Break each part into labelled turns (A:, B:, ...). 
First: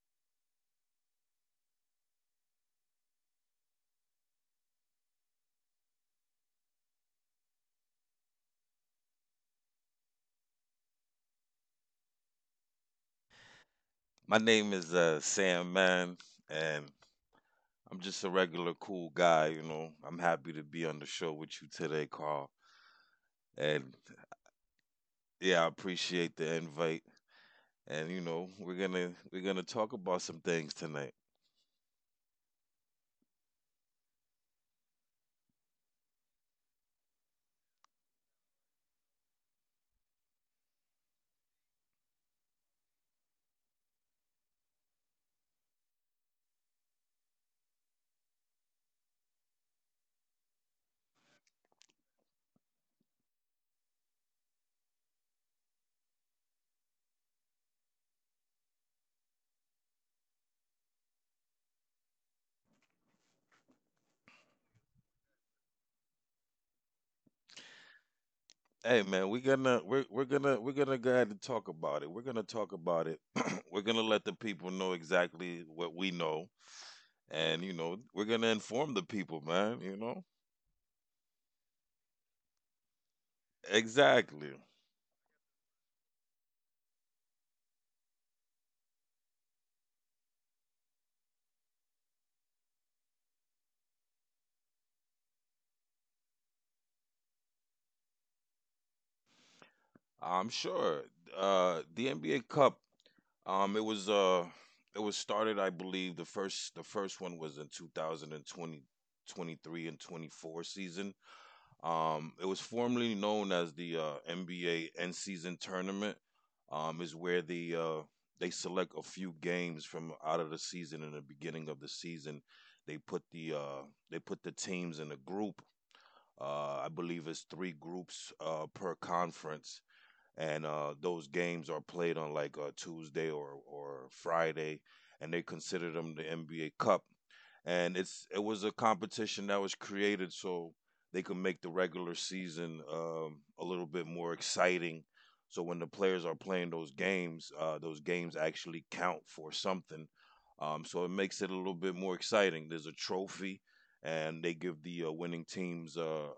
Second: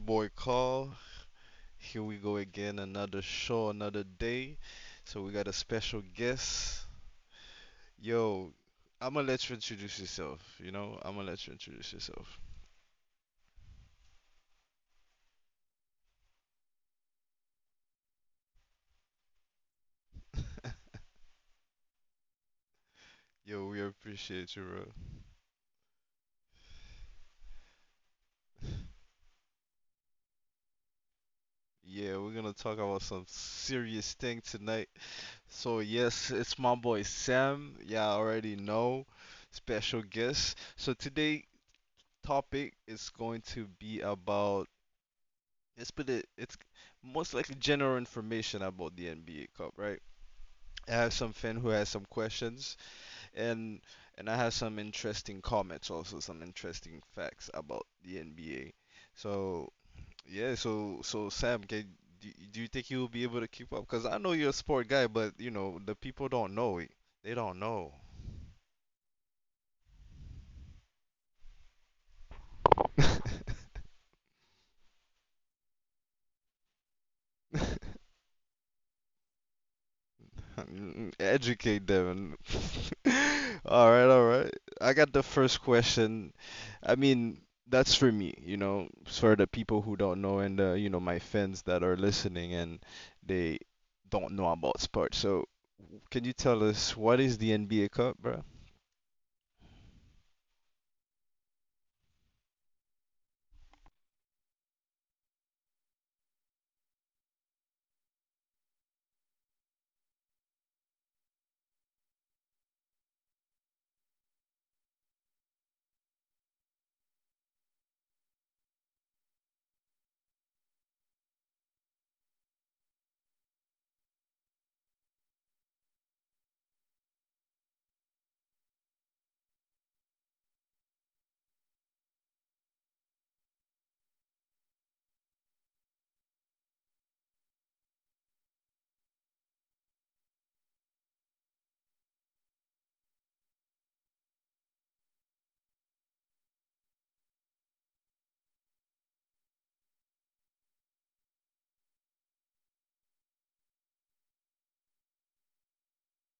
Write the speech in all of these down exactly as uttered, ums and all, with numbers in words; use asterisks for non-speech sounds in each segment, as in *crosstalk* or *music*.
A: boy Carl. Here we go again, another show, another day. So we got a special guest. Yo, I'ma let you introduce yourself, you know? I'ma let you introduce yourself.
B: My name is uh, Sam Man, and I'm just a regular cool guy. You know, I'm happy to
A: *laughs*
B: be on the show with you today, Carl.
A: Yo, we
B: And
A: appreciate you, bro.
B: yeah, I appreciate the invite. And you know, we're gonna we're gonna talk about some things tonight.
A: Yeah, we're gonna talk about some serious thing tonight. So yes, it's my boy Sam. Yeah, I already know. Special guest. So today topic is going to be about. It's but it, it's most likely general information about the N B A Cup, right? I have some fan who has some questions, and and I have some interesting comments, also some interesting facts about the N B A. So yeah, so so Sam, can do, do you think you'll be able to keep up? Because I know you're a sport guy, but you know the people don't know it. They don't know.
B: Hey man, we're gonna we're we're gonna we're gonna go ahead and talk about it. We're gonna talk about it. *clears throat* We're gonna let the people know exactly what we know, and you
A: *laughs*
B: know, we're gonna inform the people, man. You know,
A: Educate them. *laughs* All right, all right.
B: exactly.
A: I got the first question. I mean, that's for me, you know, for the people who don't know and uh, you know, my fans that are listening and they don't know about sports. So, can you tell us what is the N B A Cup, bro?
B: I'm sure. Uh, the N B A Cup, Um, it was uh, it was started, I believe. The first the first one was in two thousand twenty, twenty-three and twenty-four season. Um, it was formerly known as the uh, N B A end season tournament. Um, is where the uh, they select a few games from out of the season in the beginning of the season. They put the uh, they put the teams in a group. Uh, I believe it's three groups uh, per conference, and uh, those games are played on like a Tuesday or or Friday, and they consider them the N B A Cup, and it's it was a competition that was created so they could make the regular season um, a little bit more exciting. So when the players are playing those games, uh, those games actually count for something. Um, so it makes it a little bit more exciting. There's a trophy, and they give the uh, winning teams uh,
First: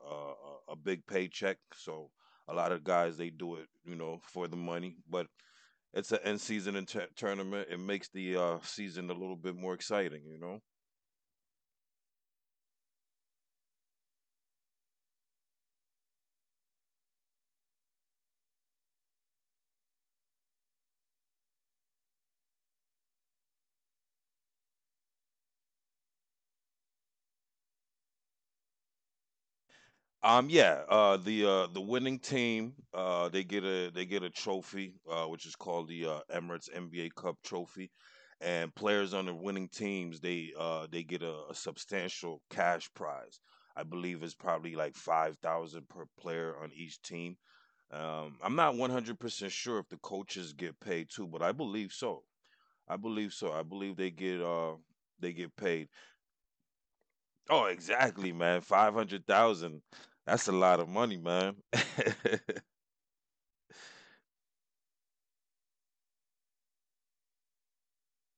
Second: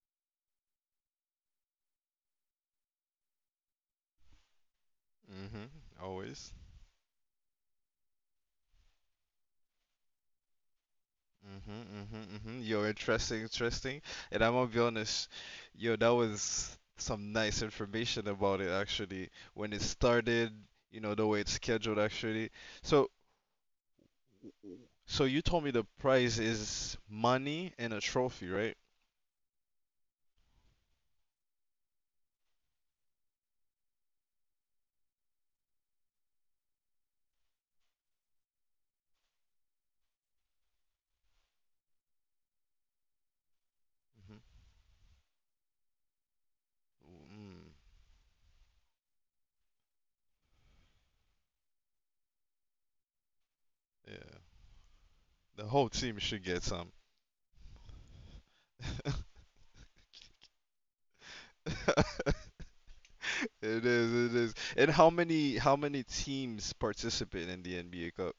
B: a, a big paycheck. So a lot of guys they do it, you know, for the money. But
A: Mm-hmm.
B: it's an end
A: Always.
B: season tournament. It makes the uh, season a little bit more exciting, you know.
A: Mm-hmm, mm-hmm, mm-hmm. Yo, interesting, interesting. And I'm gonna be honest, yo, that was some nice information about it actually. When it started, you know, the way it's scheduled actually. So. So you told me the prize is money and a trophy, right?
B: Um, yeah, uh, the uh, the winning team uh, they get a they get a trophy uh, which is called the uh, Emirates N B A Cup Trophy, and players on the winning teams they uh, they get a, a substantial cash prize. I believe it's probably like five thousand per player on each
A: Hmm.
B: team.
A: Mm,
B: Um, I'm not one hundred percent sure if the coaches get paid too, but I believe so. I believe so. I believe they
A: yeah,
B: get uh they get
A: the
B: paid.
A: whole team should get some.
B: Oh, exactly, man.
A: *laughs*
B: five hundred thousand. That's a lot of money, man. *laughs*
A: It is, it is. And how many how many teams participate in the N B A Cup?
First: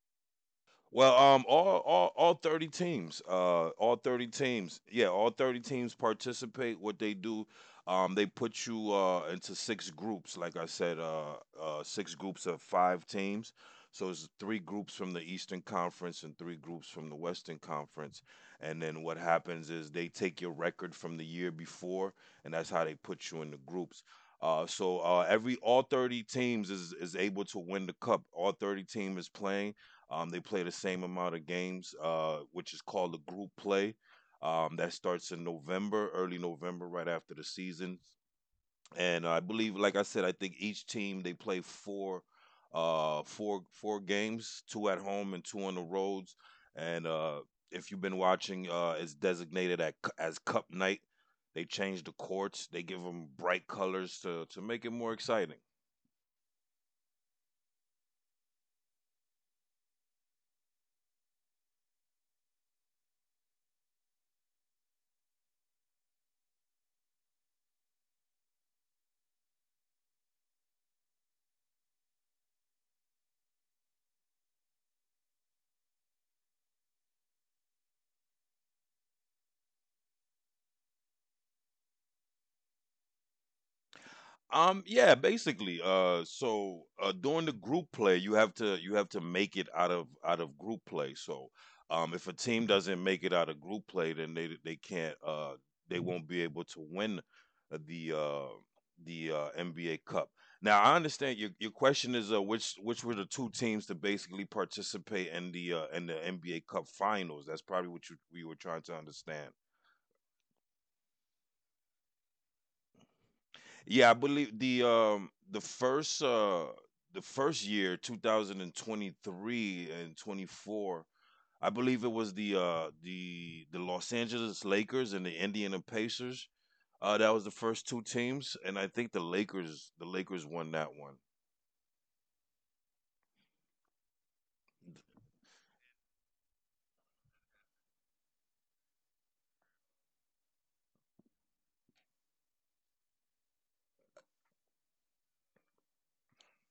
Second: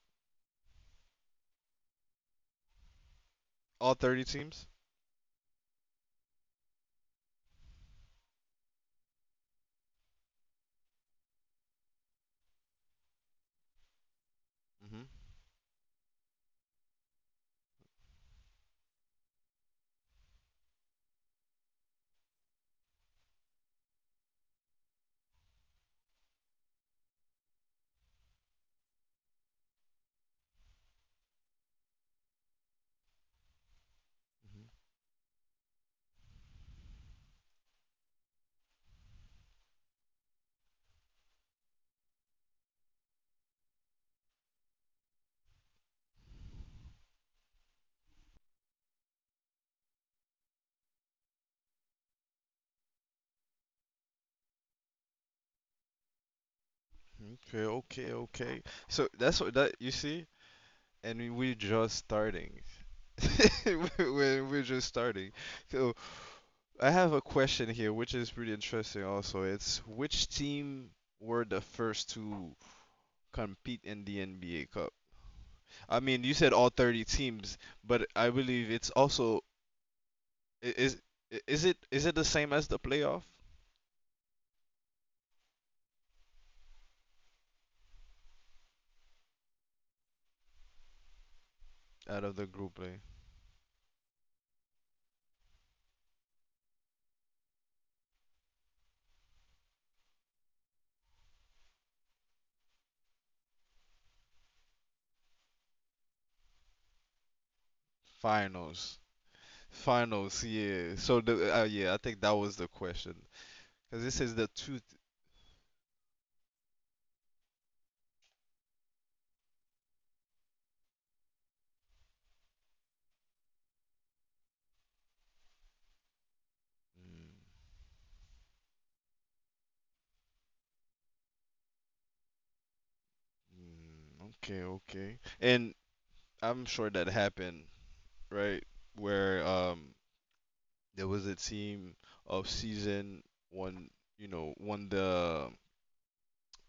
B: Well, um, all all all thirty teams, uh,
A: All
B: all
A: thirty
B: thirty
A: teams?
B: teams, yeah, all thirty teams participate. What they do, um, they put you uh into six groups. Like I said, uh, uh, six groups of five teams. So it's three groups
A: Hmm.
B: from the Eastern Conference and three groups from the Western Conference. And then what happens is they take your record from the year before, and that's how they put you in the groups. Uh, so uh, every all thirty teams is, is able to win the cup. All thirty team is playing, um, they play the same amount of games, uh, which is called the group play. Um, that starts in November, early November, right after the season. And I believe, like I said, I think each team they play four, uh, four four games, two at home and two on the roads. And uh, if you've been watching, uh, it's designated at, as Cup Night. They change the courts. They give them bright colors to to make it more exciting.
A: Okay, okay, okay. So that's what that you see, and we- we're just starting. *laughs* We're we're just starting. So I have a question here, which is pretty interesting also. It's which team were the first to compete in the N B A Cup? I mean, you said all thirty teams, but I believe it's also i- is i- is it is it the same as the playoff
B: Um, yeah, basically. Uh, so uh, during the group play, you have to you have to make it out of out of group play. So, um,
A: out
B: if a
A: of the
B: team
A: group play?
B: doesn't make it out of group play, then they they can't uh they won't be able to win the uh the uh, N B A Cup. Now, I understand your your question is uh which which were the two teams to basically participate in the uh in the N B A Cup Finals. That's probably what you we were trying to
A: Finals.
B: understand.
A: Finals, yeah. So the uh, yeah, I think that was the question because
B: Yeah, I
A: this is the
B: believe
A: two.
B: the um the first uh the first year, two thousand twenty-three and twenty-four, I believe it was the uh the the Los Angeles Lakers and the Indiana Pacers. Uh that was the first two teams and I think the Lakers the Lakers won that one.
A: Mm, okay, okay. And I'm sure that happened, right? Where um there was a team of season one, you know, won the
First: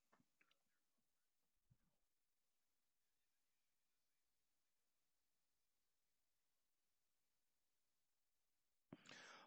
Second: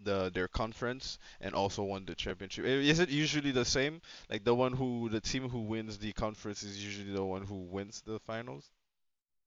A: the their conference and also won the championship. I- Is it usually the same? Like the one who the team who wins the conference is usually the one who wins the finals,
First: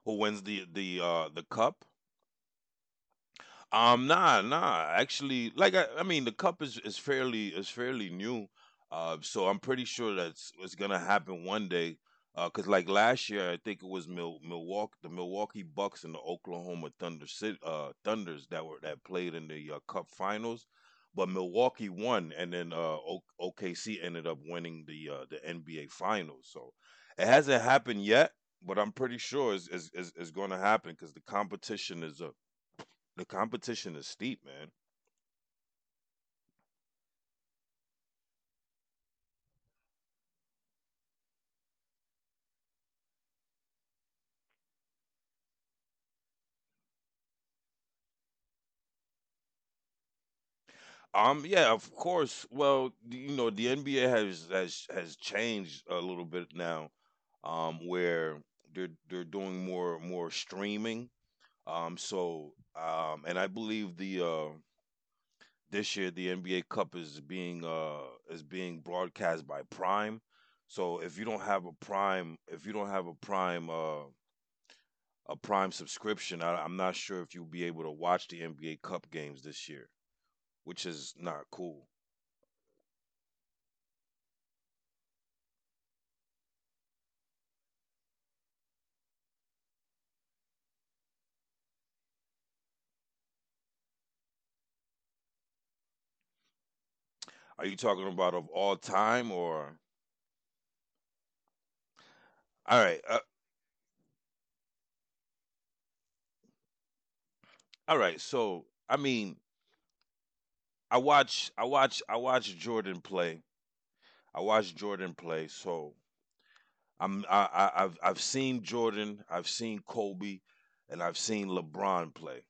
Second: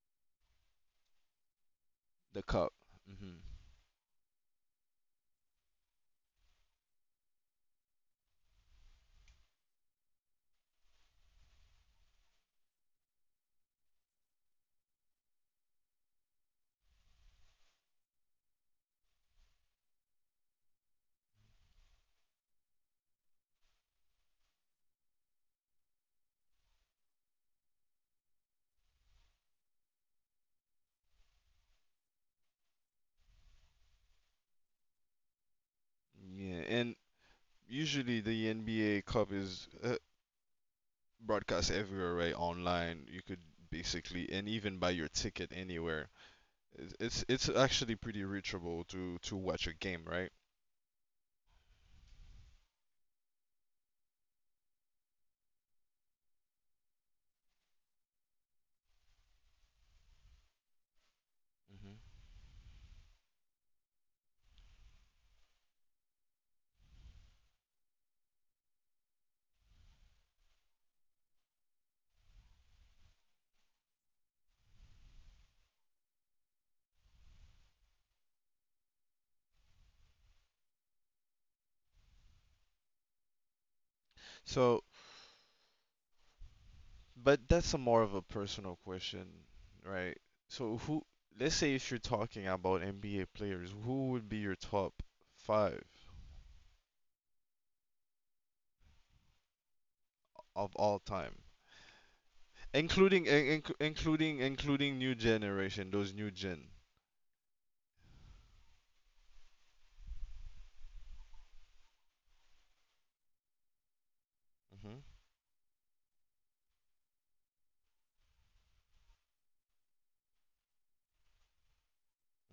B: Who wins the the uh the cup?
A: the cup. Hmm.
B: Um, nah, nah. Actually, like I, I mean, the cup is is fairly is fairly new, uh, so I'm pretty sure that's it's gonna happen one day. Uh, cause like last year, I think it was Mil- Milwaukee, the Milwaukee Bucks and the Oklahoma Thunder City, uh, Thunders that were that played in the uh, Cup Finals, but Milwaukee won, and then uh, o- OKC ended up winning the uh, the N B A Finals. So it hasn't happened yet, but I'm pretty sure it's is is going to happen because the competition is uh, the competition is steep, man.
A: Yeah, and usually the N B A Cup is uh, broadcast everywhere, right? Online, you could basically, and even buy your ticket anywhere. It's it's it's actually pretty reachable to to watch a game, right?
B: Um, yeah, of course. Well, you know, the N B A has has has changed a little bit now, um, where they're they're doing more more streaming. Um, so um, and I believe the uh this year the N B A Cup is being uh is being broadcast by Prime. So if you don't have a Prime, if you don't have a Prime uh a Prime subscription, I, I'm not sure if you'll be able to watch the N B A Cup games this year, which is not cool.
A: So But that's a more of a personal question, right? So who, let's say if you're talking about N B A players, who would be your top five
B: Are you talking about of all time or
A: of all time, including
B: all right? Uh,
A: in, inc- including including new generation, those new gen.
B: all right. So I mean, I watch, I watch, I watch Jordan play. I watch
A: Hmm.
B: Jordan play. So I'm, I, I, I've, I've seen Jordan, I've seen Kobe, and I've seen LeBron play.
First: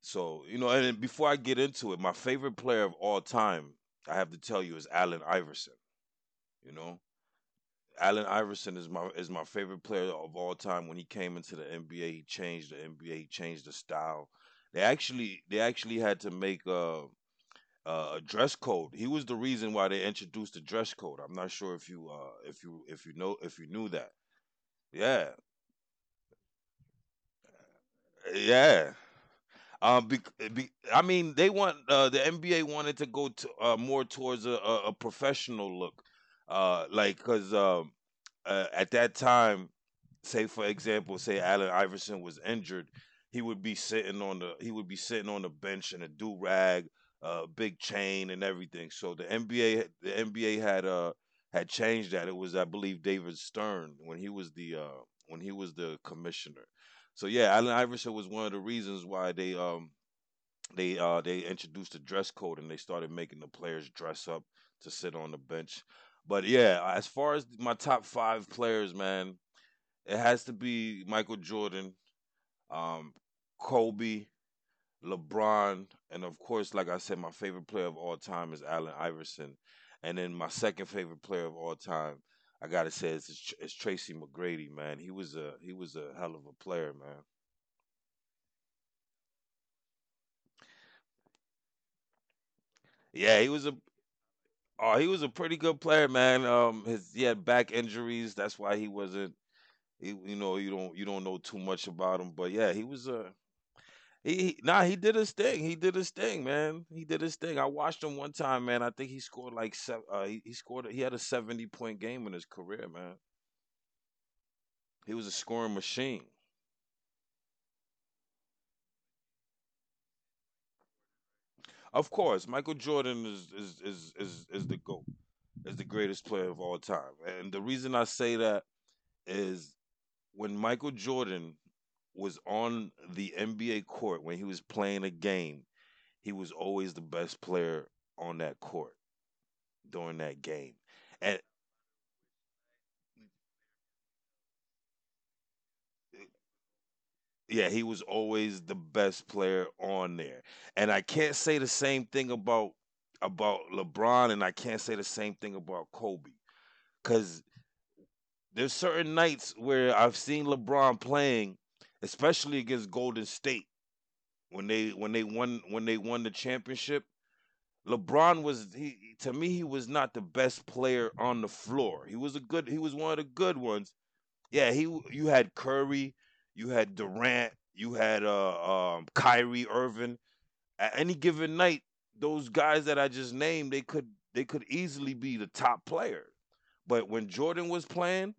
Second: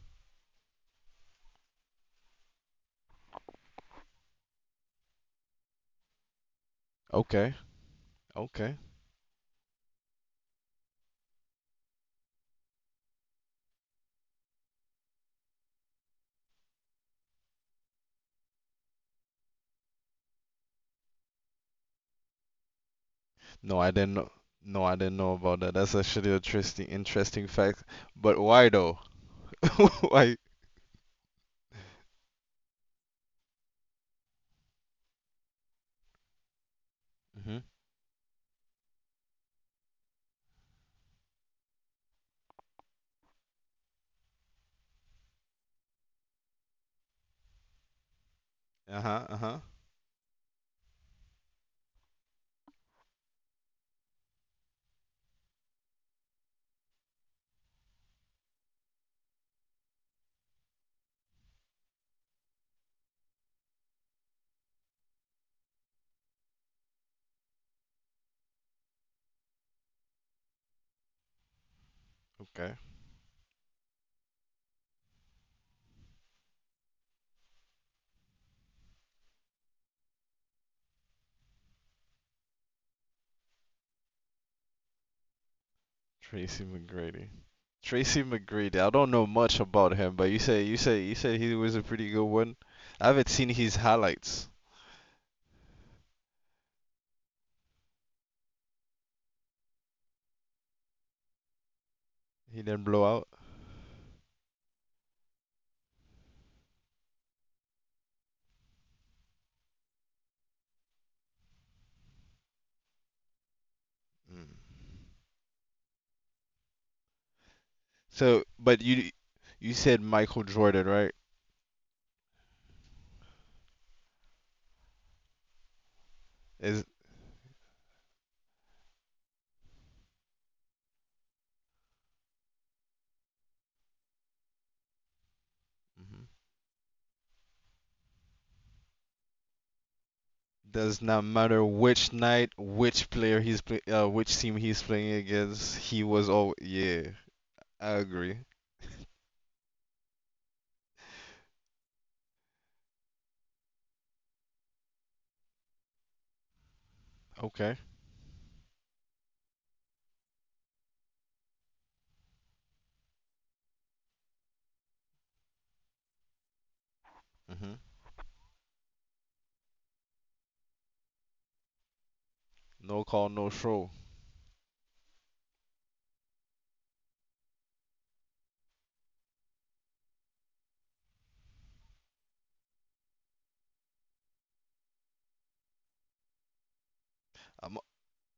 B: So you know, and then before I get into it, my favorite player of all time, I have to tell you, is Allen Iverson. You know,
A: Okay,
B: Allen Iverson
A: okay.
B: is my is my favorite player of all time. When he came into the N B A, he changed the N B A. He changed the style. They actually they actually had to make a, a dress code. He was the reason why they introduced the dress code. I'm not sure if you uh if you if you know if you
A: No,
B: knew
A: I
B: that.
A: didn't know. No, I didn't
B: Yeah,
A: know about that. That's actually interesting, interesting fact. But why
B: yeah.
A: though? *laughs*
B: Um, be,
A: Why?
B: be, I mean, they want uh, the N B A wanted to go to uh, more towards a, a, a professional look, uh, like because
A: Hmm.
B: um, uh, at that time, say for example, say Allen Iverson was injured, he would be sitting on the he would be sitting on the bench in a do rag, uh, big chain and everything. So
A: Uh-huh,
B: the
A: uh-huh.
B: N B A the N B A had uh had changed that. It was I believe David Stern when he was the uh, when he was the commissioner. So yeah, Allen Iverson was one of the reasons why they um they uh they introduced the dress code and they started making the players dress up to sit on the bench. But yeah, as far as my top five players, man, it has to be Michael Jordan,
A: Okay.
B: um, Kobe, LeBron, and of course, like I said, my favorite player of all time is Allen Iverson. And then my second favorite player of all time, I gotta say, is, is Tracy McGrady, man. He was a he was a hell of a
A: Tracy
B: player, man.
A: McGrady. Tracy McGrady. I don't know much about him, but you say you say you said he was a pretty good one. I haven't
B: Yeah, he
A: seen
B: was a.
A: his highlights.
B: Oh, he was a pretty good player, man. Um, his he had back injuries. That's why he wasn't. He, you know, you don't you don't know too much about him, but
A: He
B: yeah, he
A: didn't blow
B: was
A: out.
B: a. He, he nah, he did his thing. He did his thing, man. He did his thing. I watched him one time, man. I think he scored like seven. Uh, he, he scored. He had a seventy point game in his career, man.
A: Mm.
B: He was a scoring machine.
A: So, but you you said Michael Jordan, right?
B: Of course, Michael Jordan is is is is, is the goat, is the greatest player of all
A: Is
B: time, and the reason I say that is when Michael Jordan was on the N B A court, when he was playing a game, he was always the best player on that court during that game.
A: does not
B: And
A: matter which night, which player he's play, uh, which team he's playing against. He was all yeah.
B: yeah, he
A: I
B: was
A: agree.
B: always the
A: *laughs*
B: best player on there. And I can't say the same thing about about LeBron and I can't say the same thing about Kobe cuz
A: Okay.
B: there's certain nights where I've seen LeBron playing, especially against Golden State, when they when they won when they won the championship.
A: Hmm.
B: LeBron was, he to me he was not the best player on the floor. He was a good he was
A: No
B: one of the
A: call, no
B: good ones.
A: show.
B: Yeah, he you had Curry, you had Durant, you had uh um Kyrie Irving. At any given night, those guys that I just named, they could they could easily be the top player. But when Jordan
A: I'm,
B: was playing,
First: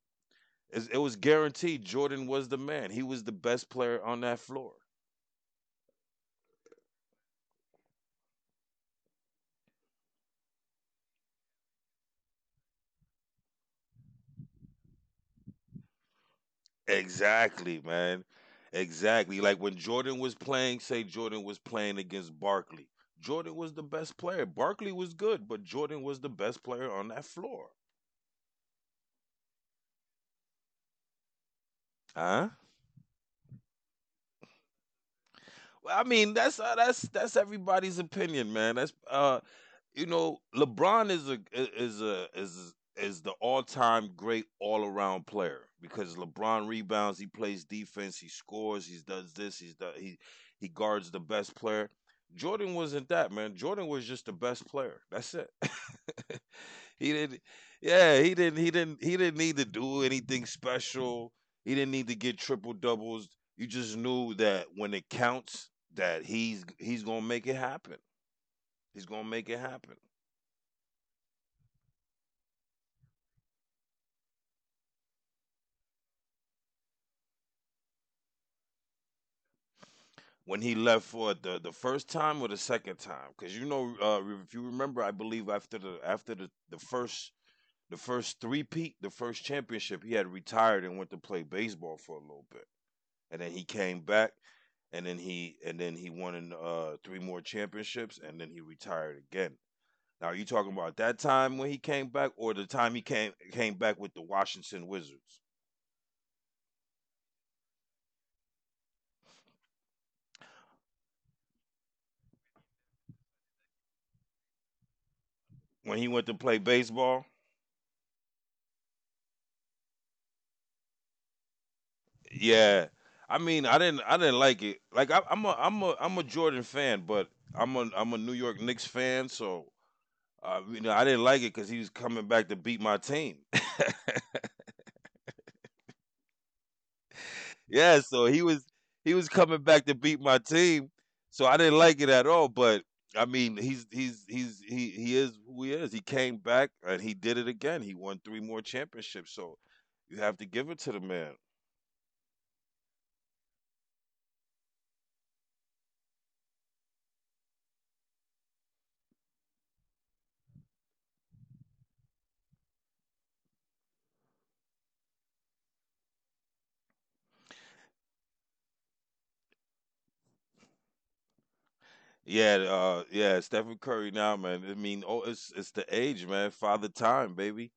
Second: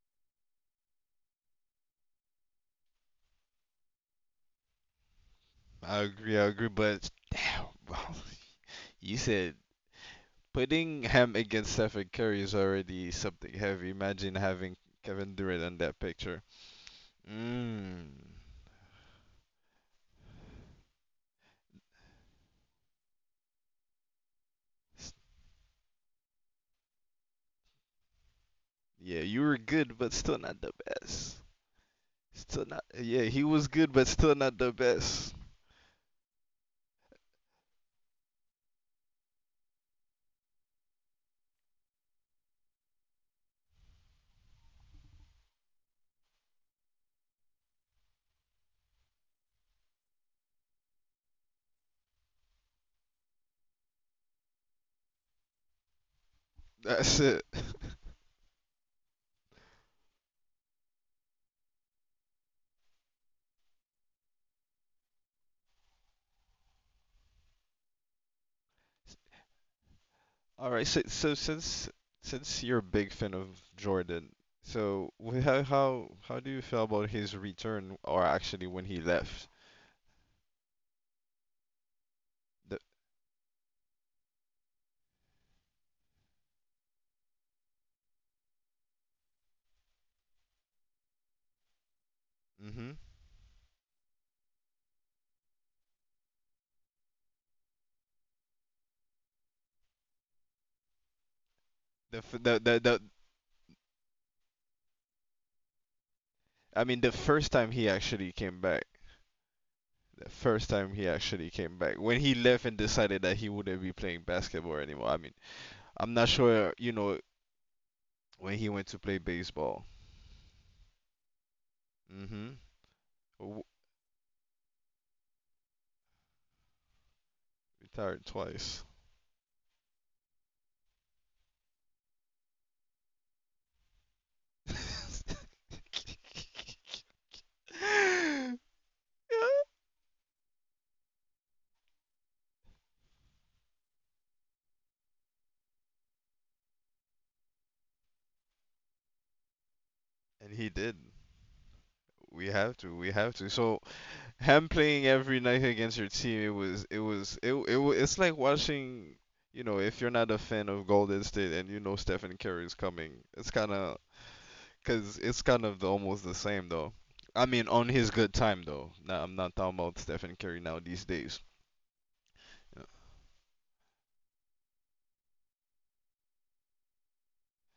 B: it's- it was guaranteed Jordan was the man. He was the best player on that floor.
A: I agree. I agree. But damn, you said putting him against Stephen Curry is already something heavy. Imagine having Kevin Durant on that picture.
B: Exactly,
A: Mm.
B: man. Exactly. Like when Jordan was playing, say Jordan was playing against Barkley. Jordan was the best player. Barkley was
A: S-
B: good, but Jordan was the best player on that floor.
A: Yeah, you were good, but still not the best.
B: Huh?
A: Still not. Yeah, he was good, but still not the best.
B: Well, I mean, that's uh, that's that's everybody's opinion, man. That's uh, you know, LeBron is a is a is is the all time great all around player because LeBron rebounds, he plays defense, he scores, he does this, he's done, he he guards the best player. Jordan wasn't that man. Jordan was just the best player. That's it. *laughs* He
A: That's
B: didn't.
A: it.
B: Yeah, he didn't. He didn't. He didn't need to do anything special. He didn't need to get triple doubles. You just knew that when it counts, that he's he's gonna make it happen. He's gonna make it happen.
A: All right. So, so since since you're a big fan of Jordan, so wh- how how how do you feel about his return, or actually when he left?
B: When he left for it the the first time or the
A: The
B: second time, because you know, uh, if you remember, I believe after the after the the first the first three peat, the first championship, he had retired and went to play baseball for a little bit.
A: Mm-hmm.
B: And then he came back, and then he and then he won in, uh, three more championships, and then he retired again. Now, are you talking about that time when he came
A: The f-
B: back, or
A: the
B: the
A: the,
B: time
A: the
B: he came came back with the Washington Wizards
A: I mean the first time he actually came back. The first time he actually came back when he left and decided that he wouldn't be playing basketball anymore. I mean,
B: when he
A: I'm
B: went
A: not
B: to play
A: sure, you know,
B: baseball?
A: when he went to play baseball. Mm-hmm.
B: Yeah, I
A: W-
B: mean, I didn't I didn't like it. Like I, I'm a I'm a I'm a Jordan fan, but I'm a I'm a
A: Retired
B: New York
A: twice.
B: Knicks fan, so uh, you know I didn't like it because he was coming back to beat my team. *laughs*
A: *laughs*
B: Yeah, so he was he was coming
A: Yeah.
B: back to beat my team. So I didn't like it at all, but I mean, he's he's he's he he is who he is. He came back and he did it again. He won three more championships, so you have to
A: And he
B: give it to
A: did.
B: the man.
A: We have to. We have to. So him playing every night against your team, it was, it was, it, it, wa- it's like watching. You know, if you're not a fan of Golden State and you know Stephen Curry is coming, it's kind of. Cause it's kind of the, almost the same though. I mean, on his good time though. Nah, I'm not talking about Stephen Curry now these days.
B: Yeah, uh yeah, Stephen Curry now, man. I mean, oh, it's it's the age, man. Father time, baby.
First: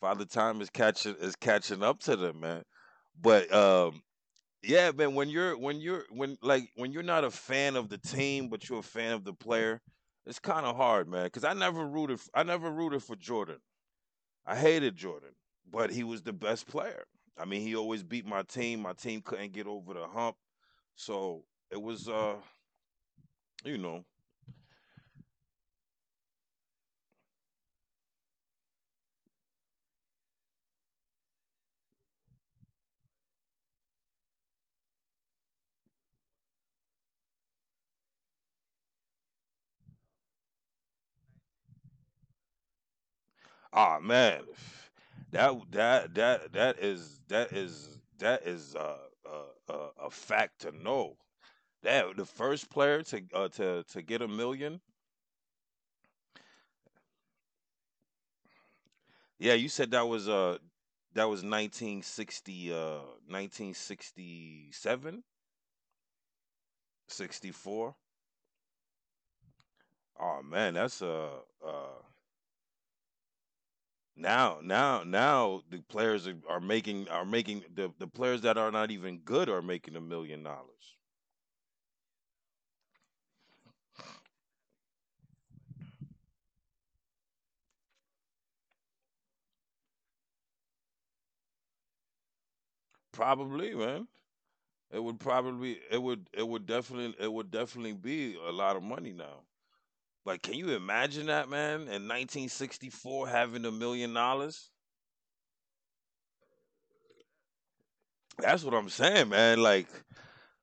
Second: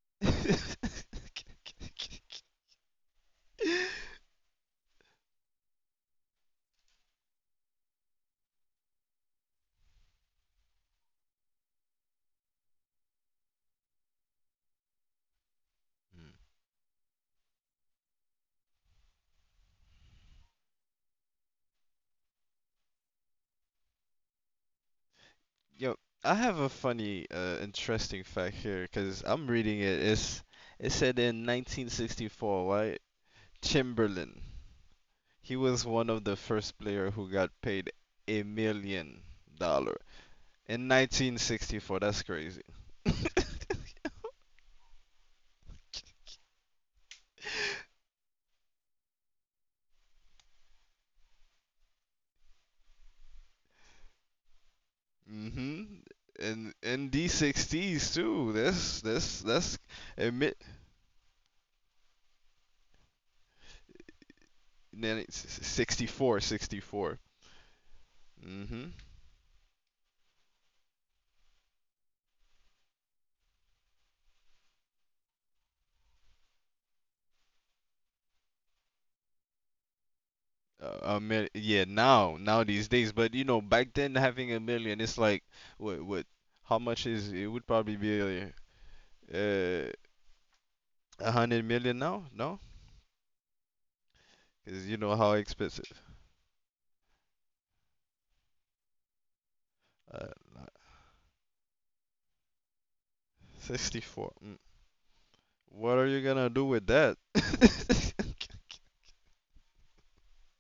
B: Father
A: Yeah.
B: time
A: *laughs*
B: is catching is catching up to them, man. But
A: Mm.
B: um yeah, man. When you're when you're when like when you're not a fan of the team, but you're a fan of the player, it's kind of hard, man. Because I never rooted. F- I never rooted for Jordan. I hated Jordan, but he was the best player. I mean, he always beat my team. My team couldn't get over the hump, so it was, uh, you know,
A: Yo, I have a funny, uh, interesting fact here because I'm reading it. It's it said in nineteen sixty-four, right? Chamberlain. He was one of the first player who got paid a million dollar in nineteen sixty-four. That's crazy.
B: ah, man, that that that that is that is that is uh, uh, uh, a fact to know. That the first player to uh, to to get a million.
A: Hmm. And and D60s too. That's that's
B: Yeah, you
A: that's
B: said that was uh
A: admit
B: that was nineteen sixty uh nineteen sixty
A: then
B: seven
A: it's sixty-four, sixty-four.
B: sixty four.
A: Mm-hmm.
B: Oh man, that's uh uh now now now the players are, are making are making the the players that are not even good are making a million dollars.
A: Uh, a mil- yeah, now now these days, but you know, back then having a million, it's like what what? How much is it? Would probably be uh, a hundred million now? No,
B: Probably, man.
A: because you
B: It
A: know
B: would
A: how
B: probably it
A: expensive.
B: would it would definitely it would definitely be a lot of money now.
A: Uh,
B: Like can you imagine that, man? In nineteen sixty-four having a million
A: sixty-four. Mm.
B: dollars?
A: What are you gonna do with that?
B: That's what I'm saying, man. Like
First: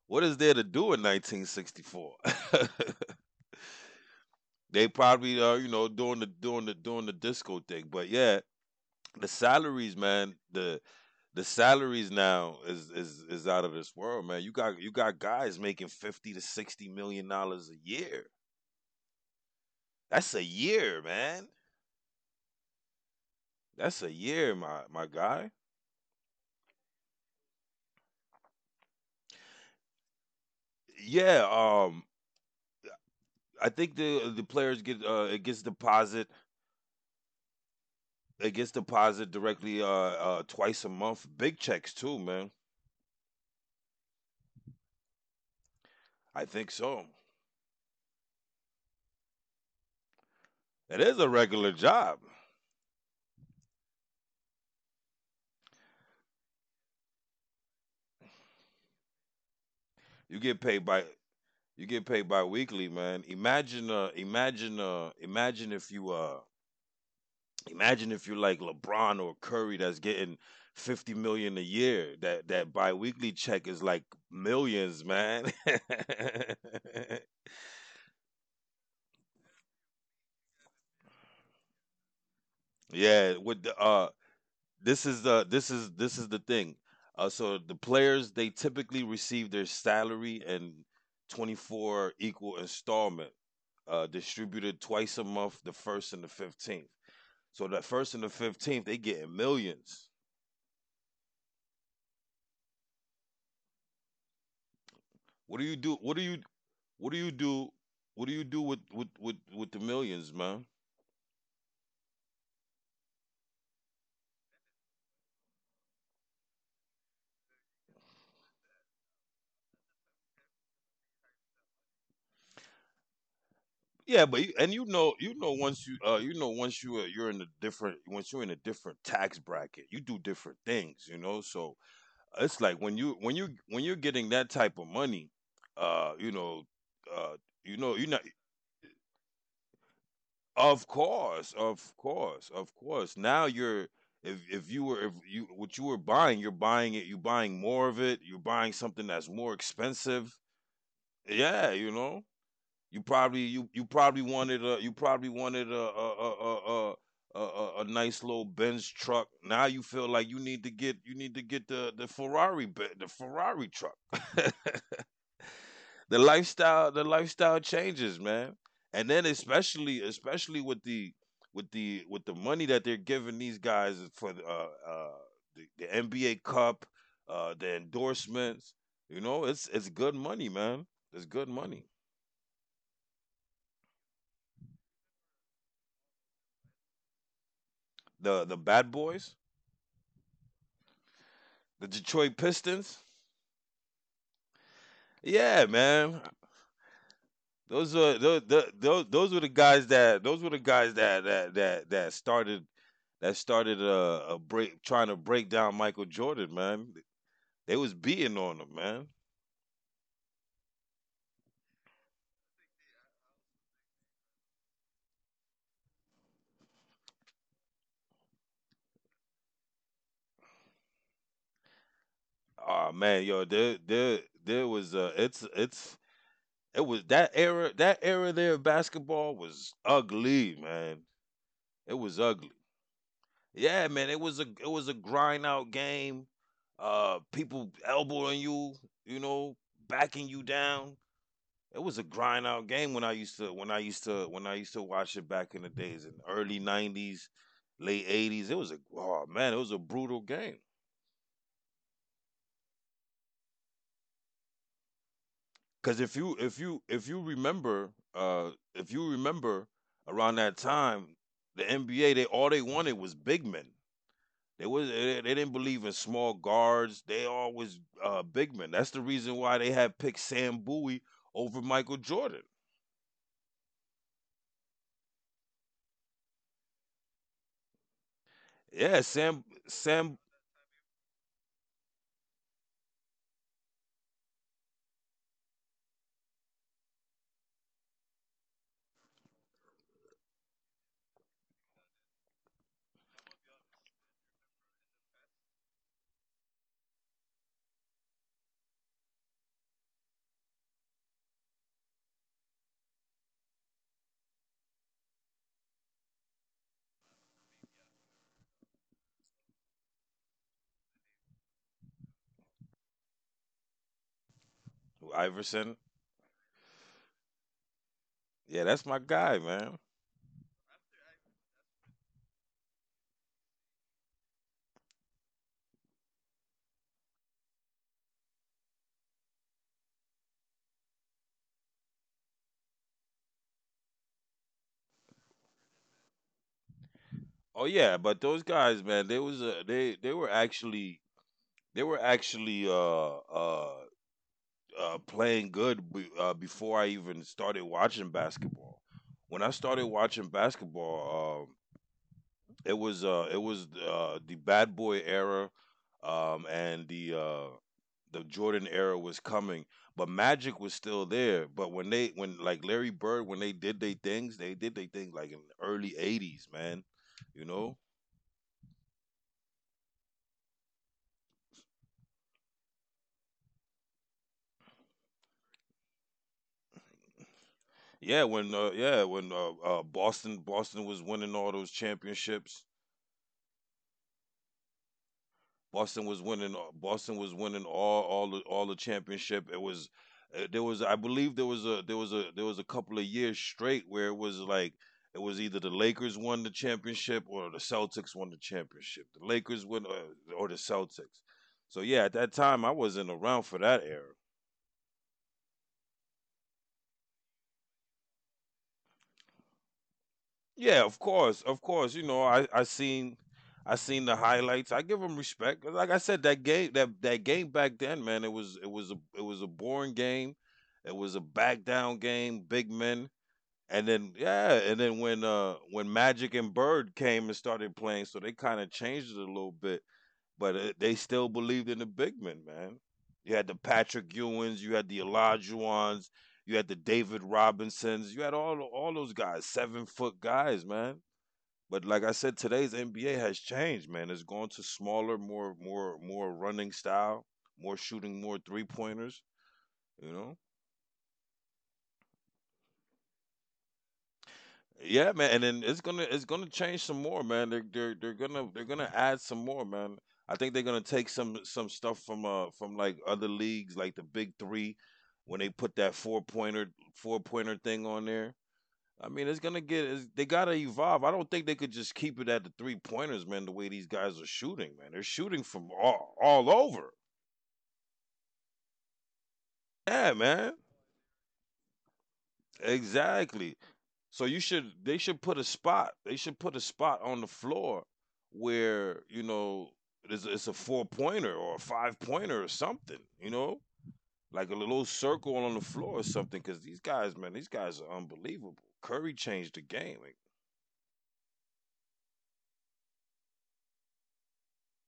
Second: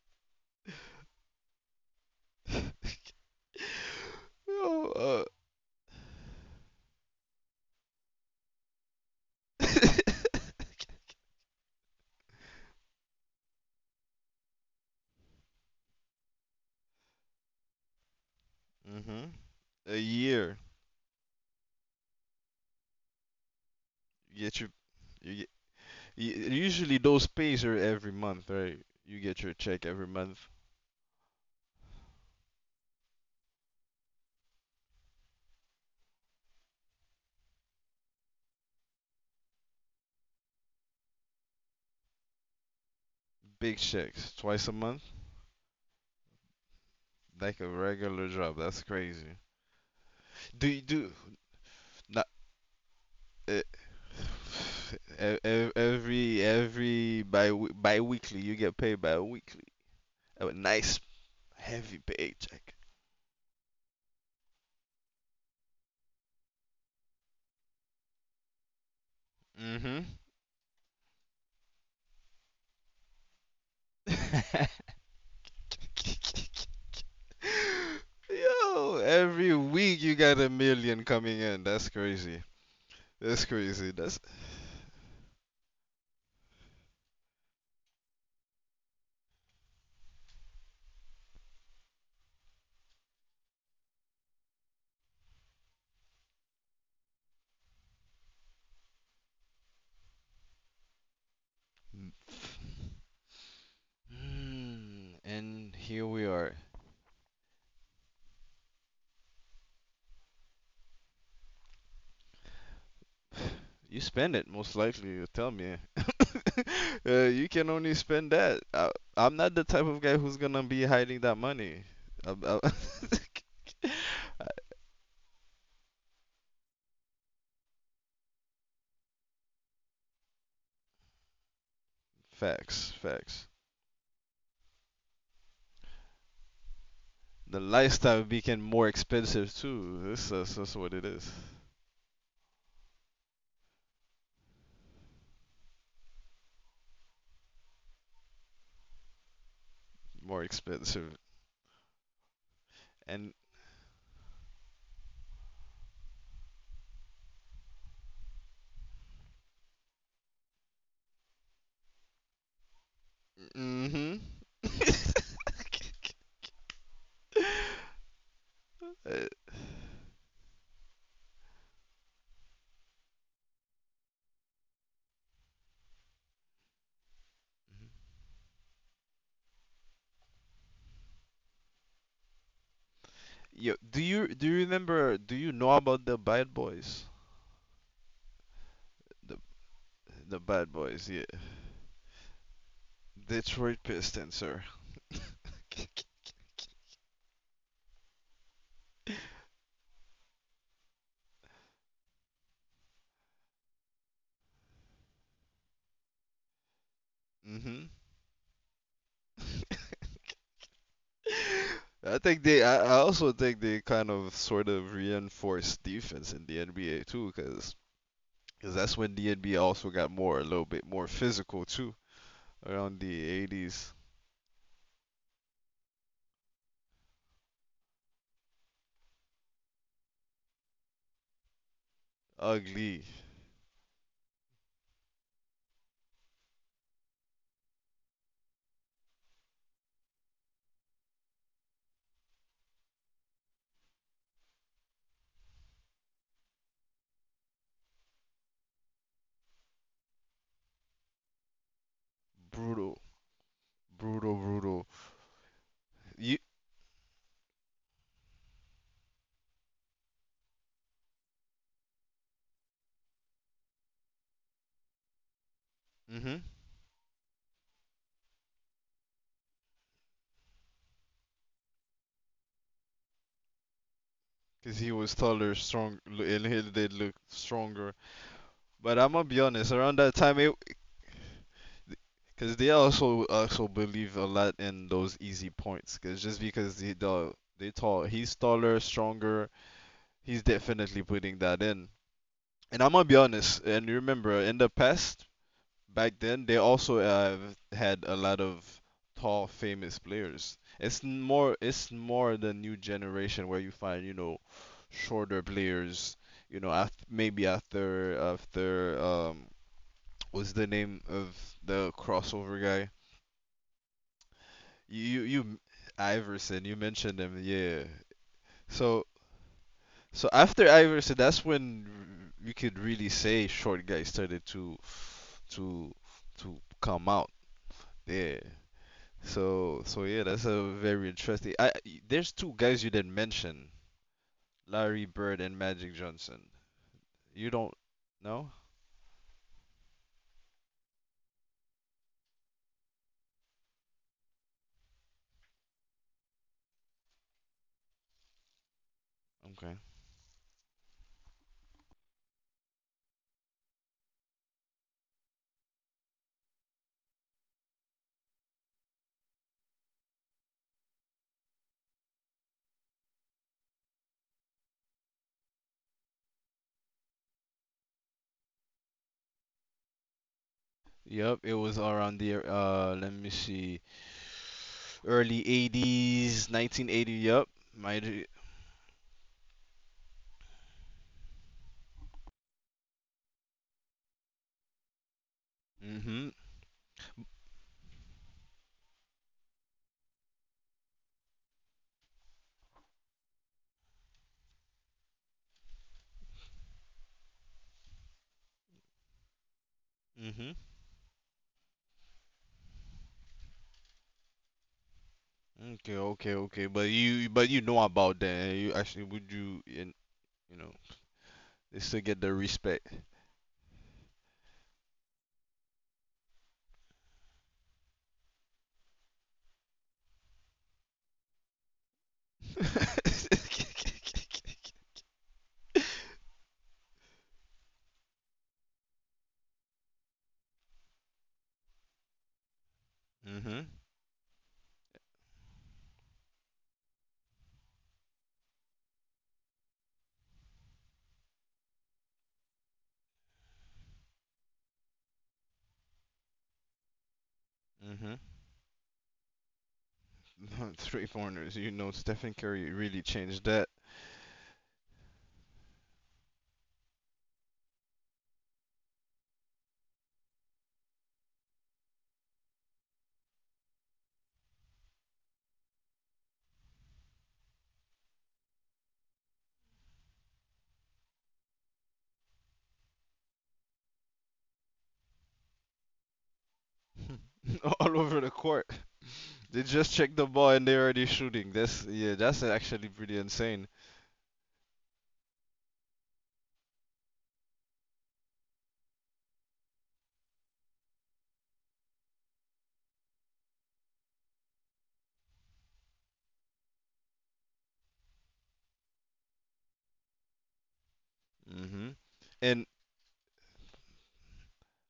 B: what is there to do in nineteen sixty-four? *laughs*
A: *laughs*
B: They
A: Yo,
B: probably are, you know, doing the doing the doing the disco thing. But yeah, the
A: uh,
B: salaries, man, the
A: *laughs*
B: the salaries now is is is out of this world, man. You got you got guys making fifty to sixty million dollars a year.
A: hmm A
B: That's a
A: year.
B: year, man. That's a
A: You
B: year,
A: get your
B: my my
A: you get,
B: guy.
A: y- Usually those pays are every month, right? You get your check every month.
B: Yeah, um I think the the players get uh it gets deposit, it gets deposit directly uh uh twice a month. Big checks too, man.
A: Big checks, twice a month,
B: I think so.
A: like a regular job. That's crazy. Do you do
B: That is a
A: not,
B: regular job.
A: uh, e- e- every every bi bi-weekly you get paid bi-weekly.
B: You
A: A
B: get paid
A: nice
B: by you
A: heavy
B: get paid by
A: paycheck.
B: weekly, man. Imagine uh imagine uh imagine if you uh imagine if you're like LeBron or Curry
A: Mhm.
B: that's getting fifty million a year. That that bi weekly check is like millions, man. *laughs*
A: *laughs* Yo, every week you got a million coming in. That's crazy. That's
B: Yeah, with
A: crazy.
B: the
A: That's
B: uh this is the this is this is the thing. Uh, so the players they typically receive their salary in twenty-four equal installment, uh, distributed twice a month, the first and the fifteenth. So that first and the fifteenth, they getting millions.
A: Hmm,
B: What do
A: and
B: you do?
A: here we
B: What do you
A: are.
B: what do you do? What do you do with with with, with the millions, man?
A: You spend it, most likely, you tell me. *laughs* Uh, you can only spend that. I, I'm not the type of guy who's gonna be hiding that money. I, I,
B: Yeah, but you, and you know, you know, once you, uh, you know, once you, uh, you're in a different, once you're in a different tax bracket, you do different things, you know. So
A: *laughs*
B: it's like
A: facts,
B: when you when
A: facts.
B: you when you're getting that type of money, uh, you know, uh,
A: The
B: you know, you know,
A: lifestyle became more expensive too. This, that's, that's
B: of
A: what it is.
B: course, of course, of course. Now you're if if you were if you what you were buying, you're buying it, you're buying more of it, you're buying something that's more expensive.
A: More expensive.
B: Yeah, you know, you
A: And
B: probably you you probably wanted a you probably wanted a a a a. a a, a, a nice little Benz truck. Now you feel like you need to get you need to get the the Ferrari be- the Ferrari truck.
A: mm-hmm.
B: *laughs* the lifestyle the lifestyle changes, man. And then especially especially with the with the with the money that they're giving these guys for the uh, uh the, the N B A cup, uh the endorsements. You know, it's it's good money, man. It's good money.
A: Yo, do you do you remember? Do you know about the Bad Boys?
B: The the
A: The
B: bad boys,
A: the Bad Boys, yeah.
B: the Detroit Pistons.
A: Detroit Pistons, sir.
B: Yeah man, those are those, those those were the guys that those were the guys that that that that started that started a, a break trying to break down Michael Jordan, man. They
A: Mm-hmm.
B: was beating on them, man.
A: I think they. I, I also think they kind of sort of reinforced defense in the N B A too, because that's when the N B A also got more a little bit more physical too
B: Oh
A: around
B: man,
A: the
B: yo, there
A: eighties.
B: there there was uh it's it's it was that era, that era there of basketball was ugly, man. It was ugly.
A: Ugly,
B: Yeah, man, it was a it was a grind out game. Uh, people elbowing you, you know, backing you down. It was a grind out game when I used to when I used to when I used to watch it back in the days in the early nineties, late eighties. It was a oh man, it was a brutal game.
A: brutal, brutal, brutal.
B: Because if
A: You,
B: you if you if you remember, uh, if you remember around that time, the N B A they all they wanted was big men. They was they, they didn't believe in
A: mm-hmm.
B: small guards. They always uh, big men. That's the reason why they had picked Sam Bowie over Michael Jordan.
A: Because he was taller, strong, and he did look stronger. But
B: Yeah,
A: I'm gonna be
B: Sam
A: honest, around that
B: Sam
A: time it. Because they also also believe a lot in those easy points. Because just because he the they tall, he's taller, stronger, he's definitely putting that in. And I'm gonna be honest, and remember, in the past, back then, they also have had a lot of tall, famous players. It's n- more, it's more the new generation where you find, you know, shorter players. You know, after, maybe after after um, what's the name of the crossover guy? You you, you
B: Iverson.
A: Iverson. You mentioned him, yeah.
B: Yeah, that's my
A: So
B: guy, man.
A: So after Iverson, that's when you could really say short guys started to to to come out. Yeah. So so yeah, that's a very interesting. I I- there's two guys you didn't mention, Larry Bird and Magic Johnson. You
B: Oh
A: don't
B: yeah, but those
A: know?
B: guys, man, they was uh, they they were actually they were actually uh uh uh, playing good, be, uh, before I even started watching basketball. When I
A: Okay.
B: started watching basketball, um, it was uh, it was uh, the bad boy era, um, and the uh, the Jordan era was coming, but Magic was still there. But when they when like Larry Bird, when they did their things, they did their thing like in the early eighties, man. You know,
A: Yep, it was around the uh let me see, early eighties, nineteen eighty. Yep.
B: yeah,
A: Magic.
B: when uh, yeah when uh, uh, Boston Boston was winning all those championships. Boston was
A: Mhm.
B: winning. Uh, Boston was winning all all the, all the championship. It was uh, there was I believe there was a there was a there was a couple of years straight where it was like it was either the Lakers won the championship or the Celtics won the championship. The Lakers won uh, or
A: Mhm.
B: the Celtics. So yeah, at that time I wasn't around for that era.
A: Okay, okay, okay. But you but you know about that. You actually would you in you know
B: Yeah, of course, of
A: They
B: course.
A: still
B: You
A: get
B: know,
A: the
B: I I
A: respect.
B: seen, I seen the highlights. I give him respect. Like I said, that game, that that game back then, man, it was it was a it was a boring game. It was a back down game, big men.
A: *laughs*
B: And then yeah, and then when uh
A: Mhm.
B: when Magic and Bird came and started playing, so they kind of changed it a little bit, but it, they still believed in the big men, man. You had the Patrick Ewins, you had the Olajuwons, you had the David Robinsons, you had all all those guys, seven foot guys, man. But like I said, today's N B A has changed, man. It's gone to smaller, more, more, more running style, more
A: Mhm.
B: shooting, more three pointers. You know,
A: Three pointers. You know, Stephen Curry really changed that.
B: yeah, man. And then it's gonna, it's gonna change some more, man. They're, they're, they're gonna, they're gonna add some more, man. I think they're gonna take some, some stuff from, uh, from like other leagues, like the Big Three, when they put that four pointer, four pointer thing on there. I mean, it's gonna get. It's, they gotta evolve. I don't think they could just keep it at the three pointers, man. The way these guys are shooting, man, they're shooting from all all over.
A: *laughs* All over the court. They just
B: Yeah,
A: check the ball
B: man,
A: and they're already shooting. That's Yeah, that's actually pretty
B: exactly.
A: insane.
B: So you should. They should put a spot. They should put a spot on the floor where you know it's, it's a four pointer or a five pointer or something. You know, like a little circle on the floor or something. Because these guys, man, these guys are unbelievable. Curry changed the game. Like,
A: Mhm. And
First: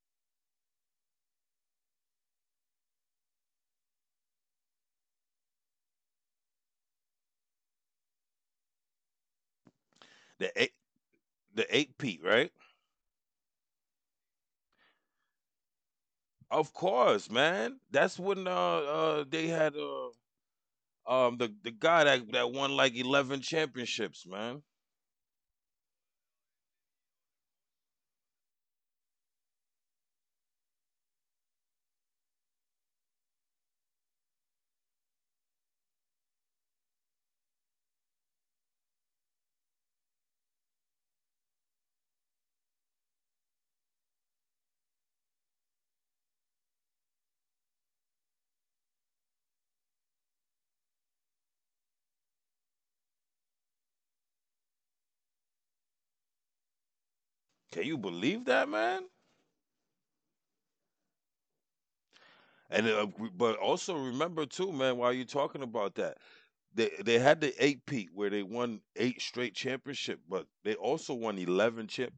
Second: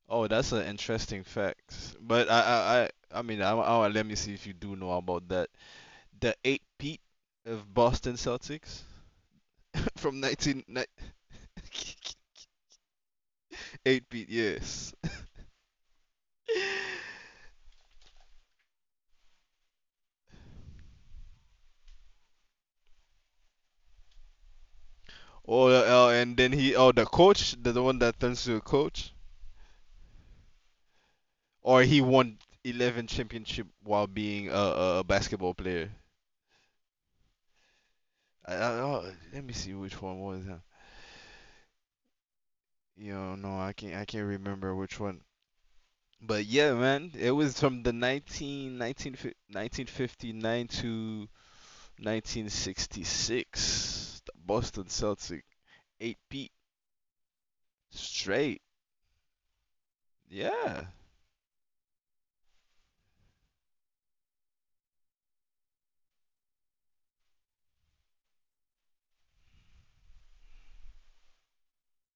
A: oh, that's an interesting fact. But I I I, I mean, I, I let me see if you do know about that. The eight peat of Boston Celtics *laughs* from
B: the
A: nineteen.
B: eight, the eight peat, right?
A: Eight peat. Yes.
B: Of course, man. That's when uh, uh they had uh um the, the guy that, that won like eleven championships, man.
A: Oh, yeah, uh, and then he, oh, the coach, the, the one that turns to a coach, or he won eleven championship while being a, a basketball player. I, I, oh, let me see which one was that. You know, no, I can't, I can't remember which one. But yeah, man, it was from the nineteen, nineteen, nineteen fifty-nine to nineteen sixty-six. The Boston Celtics, eight feet
B: Can you believe
A: straight.
B: that, man?
A: Yeah.
B: And uh, we- but also remember too, man, while you're talking about that, they they had the eight peat where they won eight straight championship, but they also won eleven chip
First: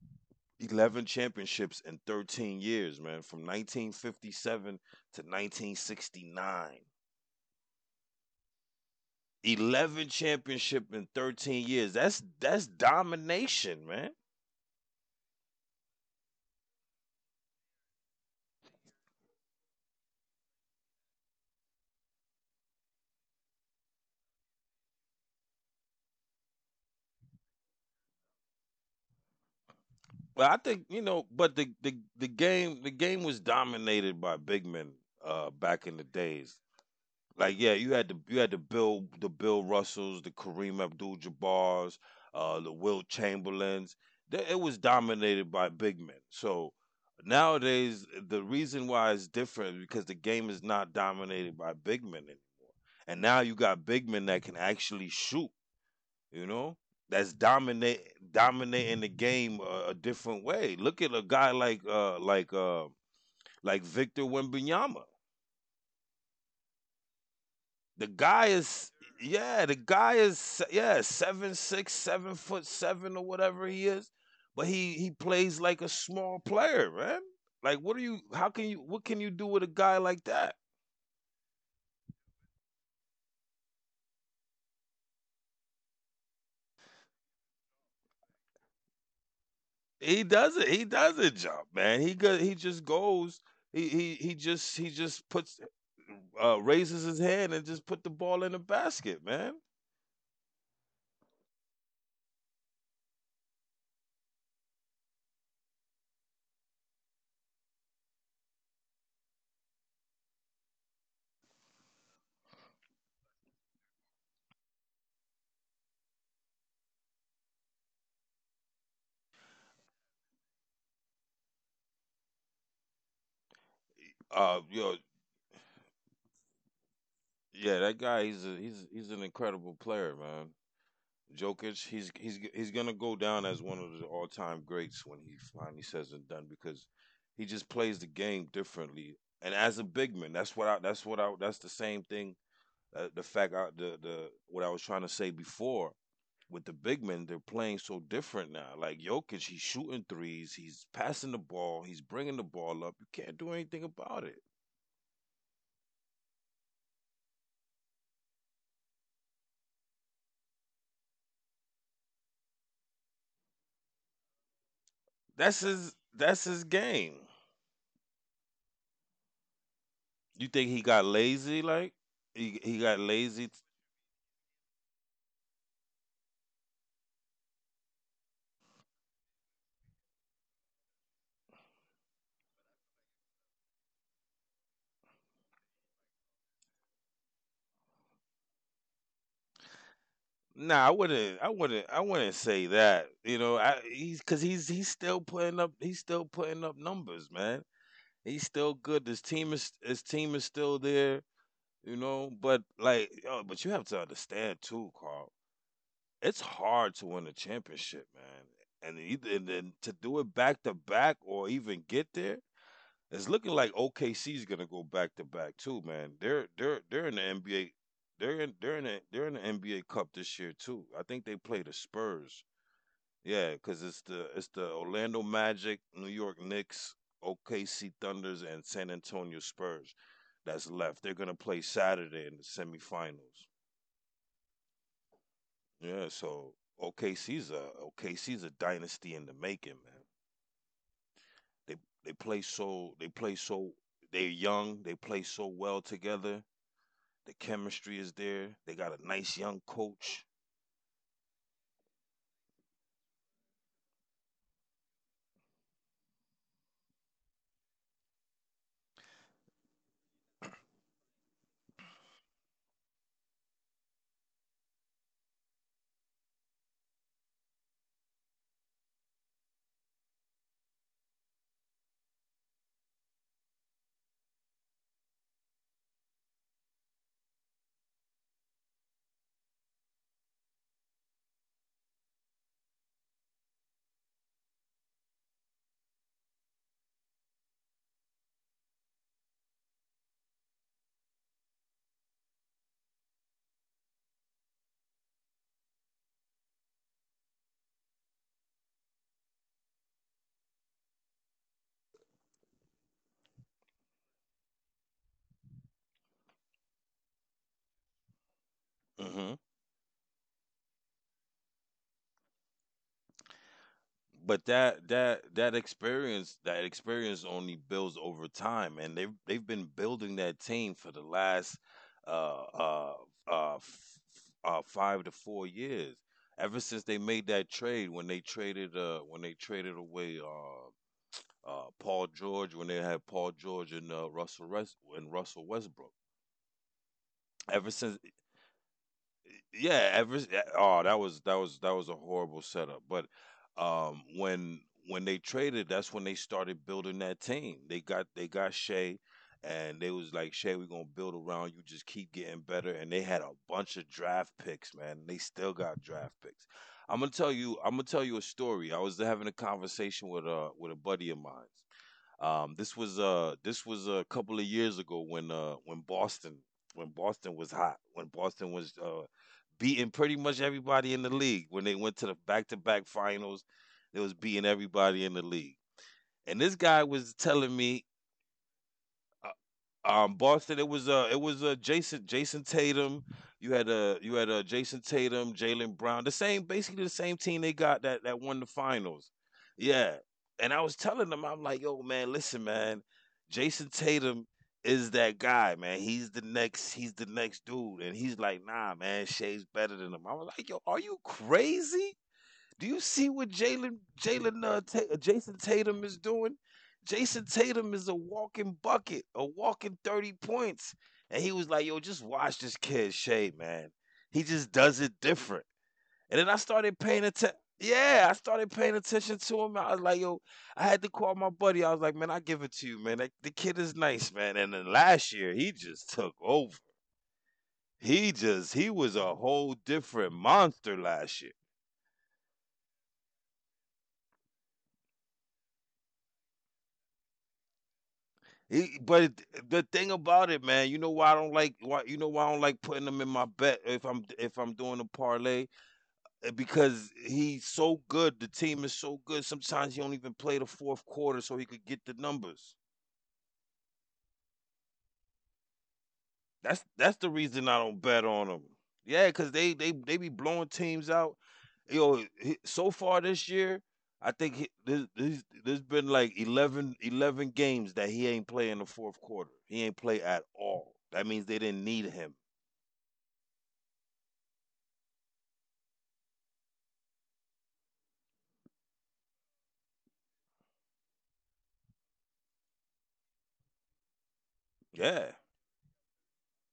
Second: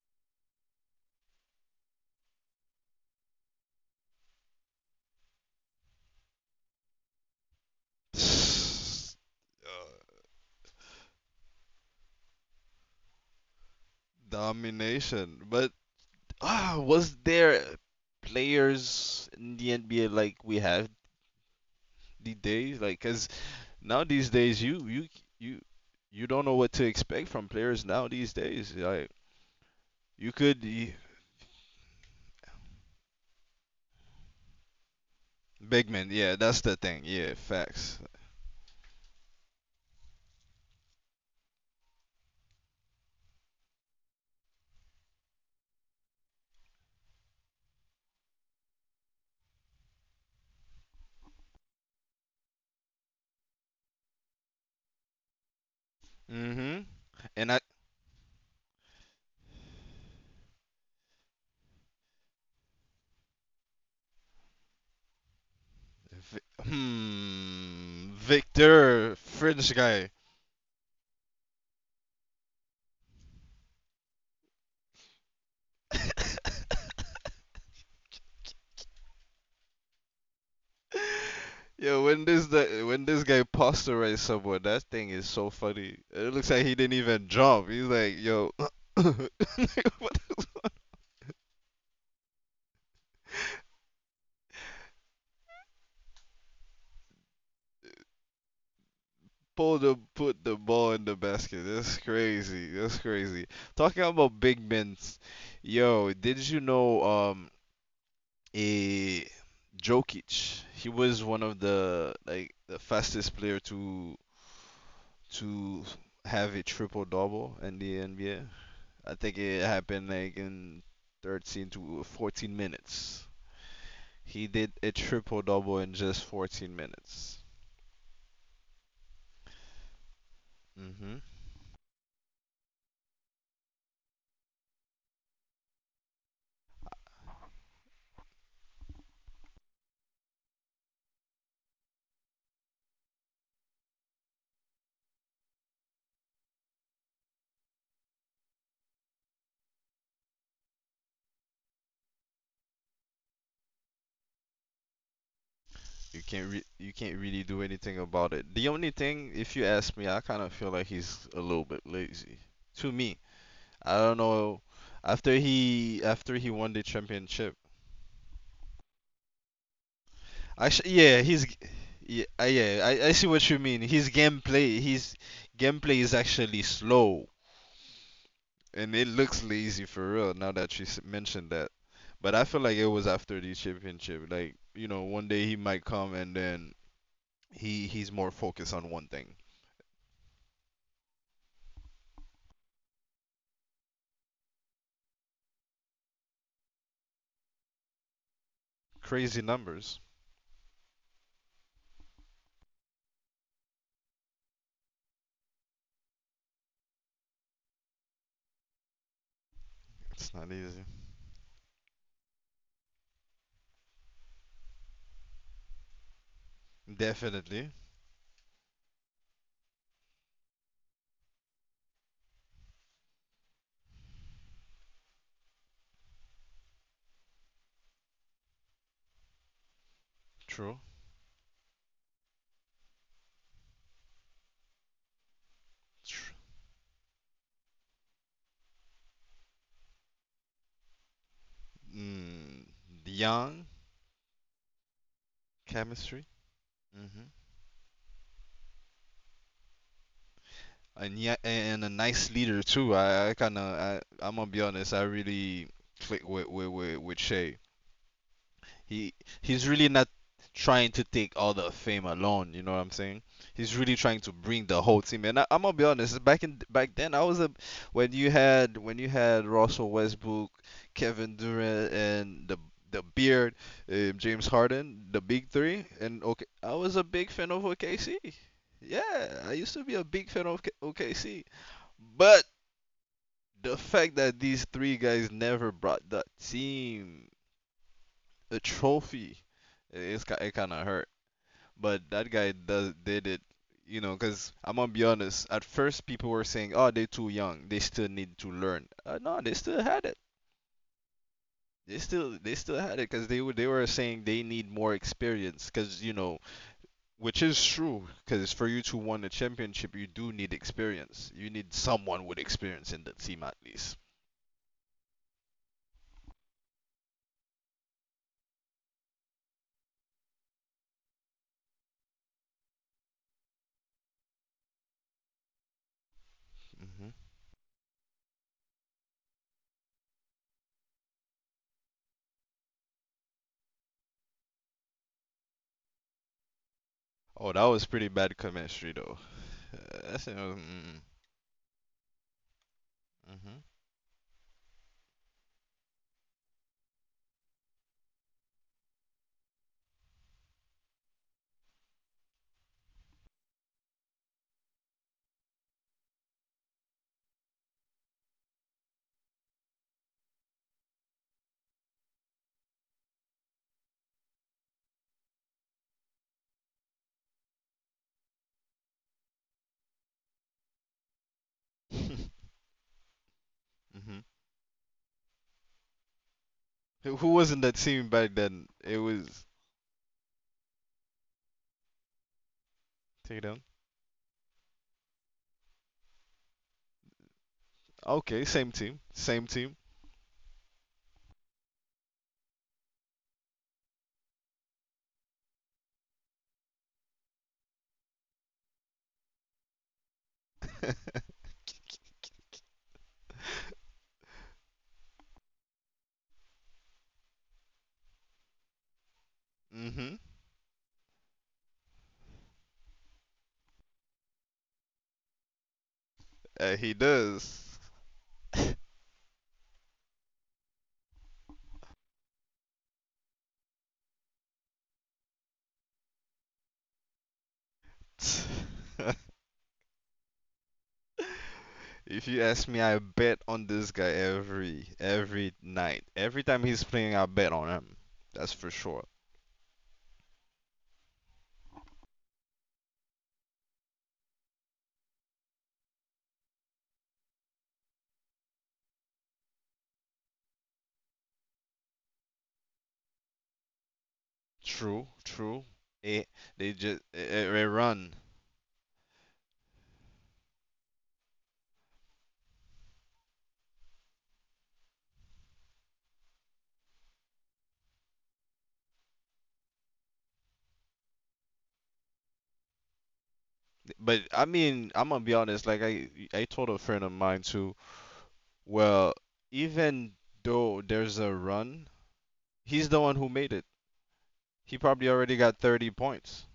B: eleven championships in thirteen years, man, from nineteen fifty-seven to nineteen sixty-nine.
A: *sighs* Uh,
B: eleven championship in thirteen years. That's that's domination, man.
A: domination. But ah, was there players in the N B A like we have these days? Like, cause now these days you you you you don't know what to expect from players now these days. Like, you
B: But I
A: could
B: think,
A: y-
B: you know, but the the, the game the game was dominated by big men uh back
A: big
B: in the
A: man, yeah,
B: days.
A: that's the thing. Yeah,
B: Like yeah, you
A: facts.
B: had the you had the Bill the Bill Russells, the Kareem Abdul Jabbar's, uh the Will Chamberlains. They- It was dominated by big men. So nowadays the reason why it's different is because the game is not dominated by big men anymore. And now you got big men that can actually shoot, you know,
A: Mm-hmm.
B: that's
A: And I,
B: dominate dominating the game a, a different way. Look at a guy like uh like uh like Victor Wembanyama.
A: Vi-
B: The
A: hmm,
B: guy is
A: Victor,
B: Yeah,
A: French
B: the
A: guy.
B: guy is, yeah, seven six, seven foot seven or whatever he is, but he he plays like a small player, man. Like, what are you? How can you? What can you do with a guy like that?
A: *laughs* Yeah, when this the when this guy posterized someone, that thing is so funny. It looks like he didn't even jump. He's like, yo,
B: He doesn't. He doesn't jump, man. He go, he just goes. He he he just he just puts uh raises his hand and just put the ball in the basket, man.
A: Pull the put the ball in the basket. That's crazy. That's crazy. Talking about big men, yo, did you know um a Jokic? He was one of the like the fastest player to to have a triple double in the N B A. I think it happened like in thirteen to fourteen minutes. He
B: Uh
A: did a
B: yo,
A: triple double in just fourteen minutes.
B: yeah, that guy, he's a, he's he's an incredible player, man.
A: Hmm.
B: Jokic, he's he's he's going to go down as one of the all-time greats when he finally says and done, because he just plays the game differently. And as a big man, that's what I that's what I that's the same thing, uh, the fact I, the the what I was trying to say before with the big men. They're playing so different now. Like Jokic, he's shooting threes, he's passing the ball, he's bringing the ball up. You can't do anything about it.
A: You can't re- you can't really do anything about it. The only thing, if you ask me, I kind of feel like he's a little bit lazy. To me, I don't know. After
B: That's his.
A: he after
B: That's
A: he
B: his
A: won the
B: game.
A: championship,
B: You think he
A: actually,
B: got
A: yeah, he's
B: lazy? Like
A: yeah, I-
B: he he
A: yeah.
B: got
A: I, I see what
B: lazy?
A: you mean. His gameplay, his gameplay is actually slow, and it looks lazy for real. Now that you s- mentioned that, but I feel like it was after the championship. Like you know, one day he might come and then he he's more focused on one thing.
B: Nah, I wouldn't. I wouldn't. I wouldn't say that. You know, I he's because he's he's still putting up. He's still putting up numbers, man. He's still good. His
A: Crazy
B: team is
A: numbers.
B: his team is still there. You know, but like, yo, but you have to understand too, Carl, it's hard to win a championship, man, and either and then to do
A: It's
B: it
A: not
B: back to
A: easy.
B: back or even get there. It's looking like O K C is gonna go back to back too, man. They're they're they're in the
A: Definitely.
B: N B A. They're in they're in the, they're in the N B A Cup this year too. I think they play the Spurs. Yeah, because it's the it's the Orlando Magic, New York Knicks, O K C Thunders, and San Antonio Spurs that's
A: True.
B: left. They're gonna play Saturday in the semifinals. Yeah,
A: Tr-
B: so O K C's a O K C's a dynasty in the making, man. They they play
A: mm.
B: so they play
A: Young.
B: so they're young, they play so well
A: Chemistry.
B: together.
A: Hmm.
B: The chemistry is there. They got a nice young coach.
A: And yeah, and a nice leader too. I, I kind of I I'm gonna be honest. I really click with with with, with Shay. He he's really not trying to take all the fame alone. You know what I'm saying? He's really trying to bring the whole team. And I, I'm gonna be honest. Back in back then, I was a when you had when you had Russell Westbrook, Kevin Durant, and the the beard, uh, James Harden, the big three, and okay, I was a big fan of O K C. Yeah, I used to be a big fan of K- O K C. But the fact that these three guys never brought that team a trophy. It- It's ki- it kind of hurt, but that guy does did it. You know, because I'm gonna be honest. At first, people were saying, "Oh, they're too young. They still need to learn." Uh, no, they still had it. They still they still had it because they were they were saying they need more experience. Because you know, which is true. Because for you to win a
B: Hmm,
A: championship, you do need experience. You need someone with experience in the team at least.
B: but that that that experience that experience only builds over time, and they've they've been building that team for the last uh uh uh, f- uh five to four years ever since they
A: Hmm.
B: made that trade when they traded uh when they traded away uh uh Paul George, when they had Paul George and uh Russell West and Russell Westbrook.
A: Oh, that
B: Ever
A: was
B: since,
A: pretty bad chemistry though.
B: yeah,
A: Uh,
B: ever
A: that's,
B: s- yeah, oh,
A: mm-hmm.
B: that was that was that was a horrible setup. But um when when they traded, that's when they started building that team. They got they got Shea, and they was like, Shea, we're gonna build around you, just keep getting better. And they had a bunch of draft picks, man, and they still got draft picks. I'm gonna tell you I'm gonna tell you a story. I was having a conversation with uh with a buddy of mine. Um, this was uh this was a couple of years ago when uh when Boston, when Boston was hot when Boston was uh beating pretty much everybody in the league, when they
A: *laughs*
B: went to the
A: hmm.
B: back to back finals. They was beating everybody in the league, and this guy was
A: Who, who was
B: telling
A: in that
B: me,
A: team back then? It was
B: um, Boston. It was uh, it was uh, Jason, Jason Tatum.
A: take it
B: You
A: down.
B: had uh, you had uh, Jason Tatum, Jalen Brown. The same, basically the same team they got that that won
A: Okay,
B: the
A: same team,
B: finals.
A: same team.
B: Yeah, and I was telling them, I'm like, yo, man, listen, man, Jason Tatum is that guy, man. He's the next, he's the next dude. And he's like, nah, man, Shea's better than him. I was like, yo, are you crazy? Do you see what Jalen Jalen uh, Ta- uh, Jason Tatum is doing? Jason Tatum is a walking bucket, a walking thirty
A: Mm-hmm.
B: points, And he was like, "Yo, just watch this kid Shay, man. He just does it different." And then I
A: Uh,
B: started
A: he
B: paying attention.
A: does.
B: Yeah, I started paying attention to him. I was like, "Yo, I had to call my buddy." I was like, man, I give it to you, man. That, the kid is nice, man. And then last year, he just took over. He just he was a
A: *laughs*
B: whole different monster last year.
A: If you ask me, I bet on this guy every every night. Every time he's playing, I bet on him. That's for
B: He
A: sure.
B: but it the thing about it, man, you know why I don't like, why you know why I don't like putting him in my bet, if I'm if I'm doing a parlay? Uh, because he's so good. The team is so good. Sometimes he don't even play the fourth quarter so he could get the numbers.
A: True, true. It,
B: That's
A: they
B: that's
A: just
B: the reason
A: it,
B: I
A: it
B: don't bet
A: run.
B: on him. Yeah, cause they they they be blowing teams out. Yo, he- so far this year, I think he, there's, there's there's been like eleven eleven games that he ain't play in the fourth quarter. He ain't play at all. That means they didn't need him.
A: But I mean, I'm gonna be honest. Like I I told a friend of mine too. Well, even though there's a run, he's the one who made it. He probably
B: Yeah,
A: already got thirty points,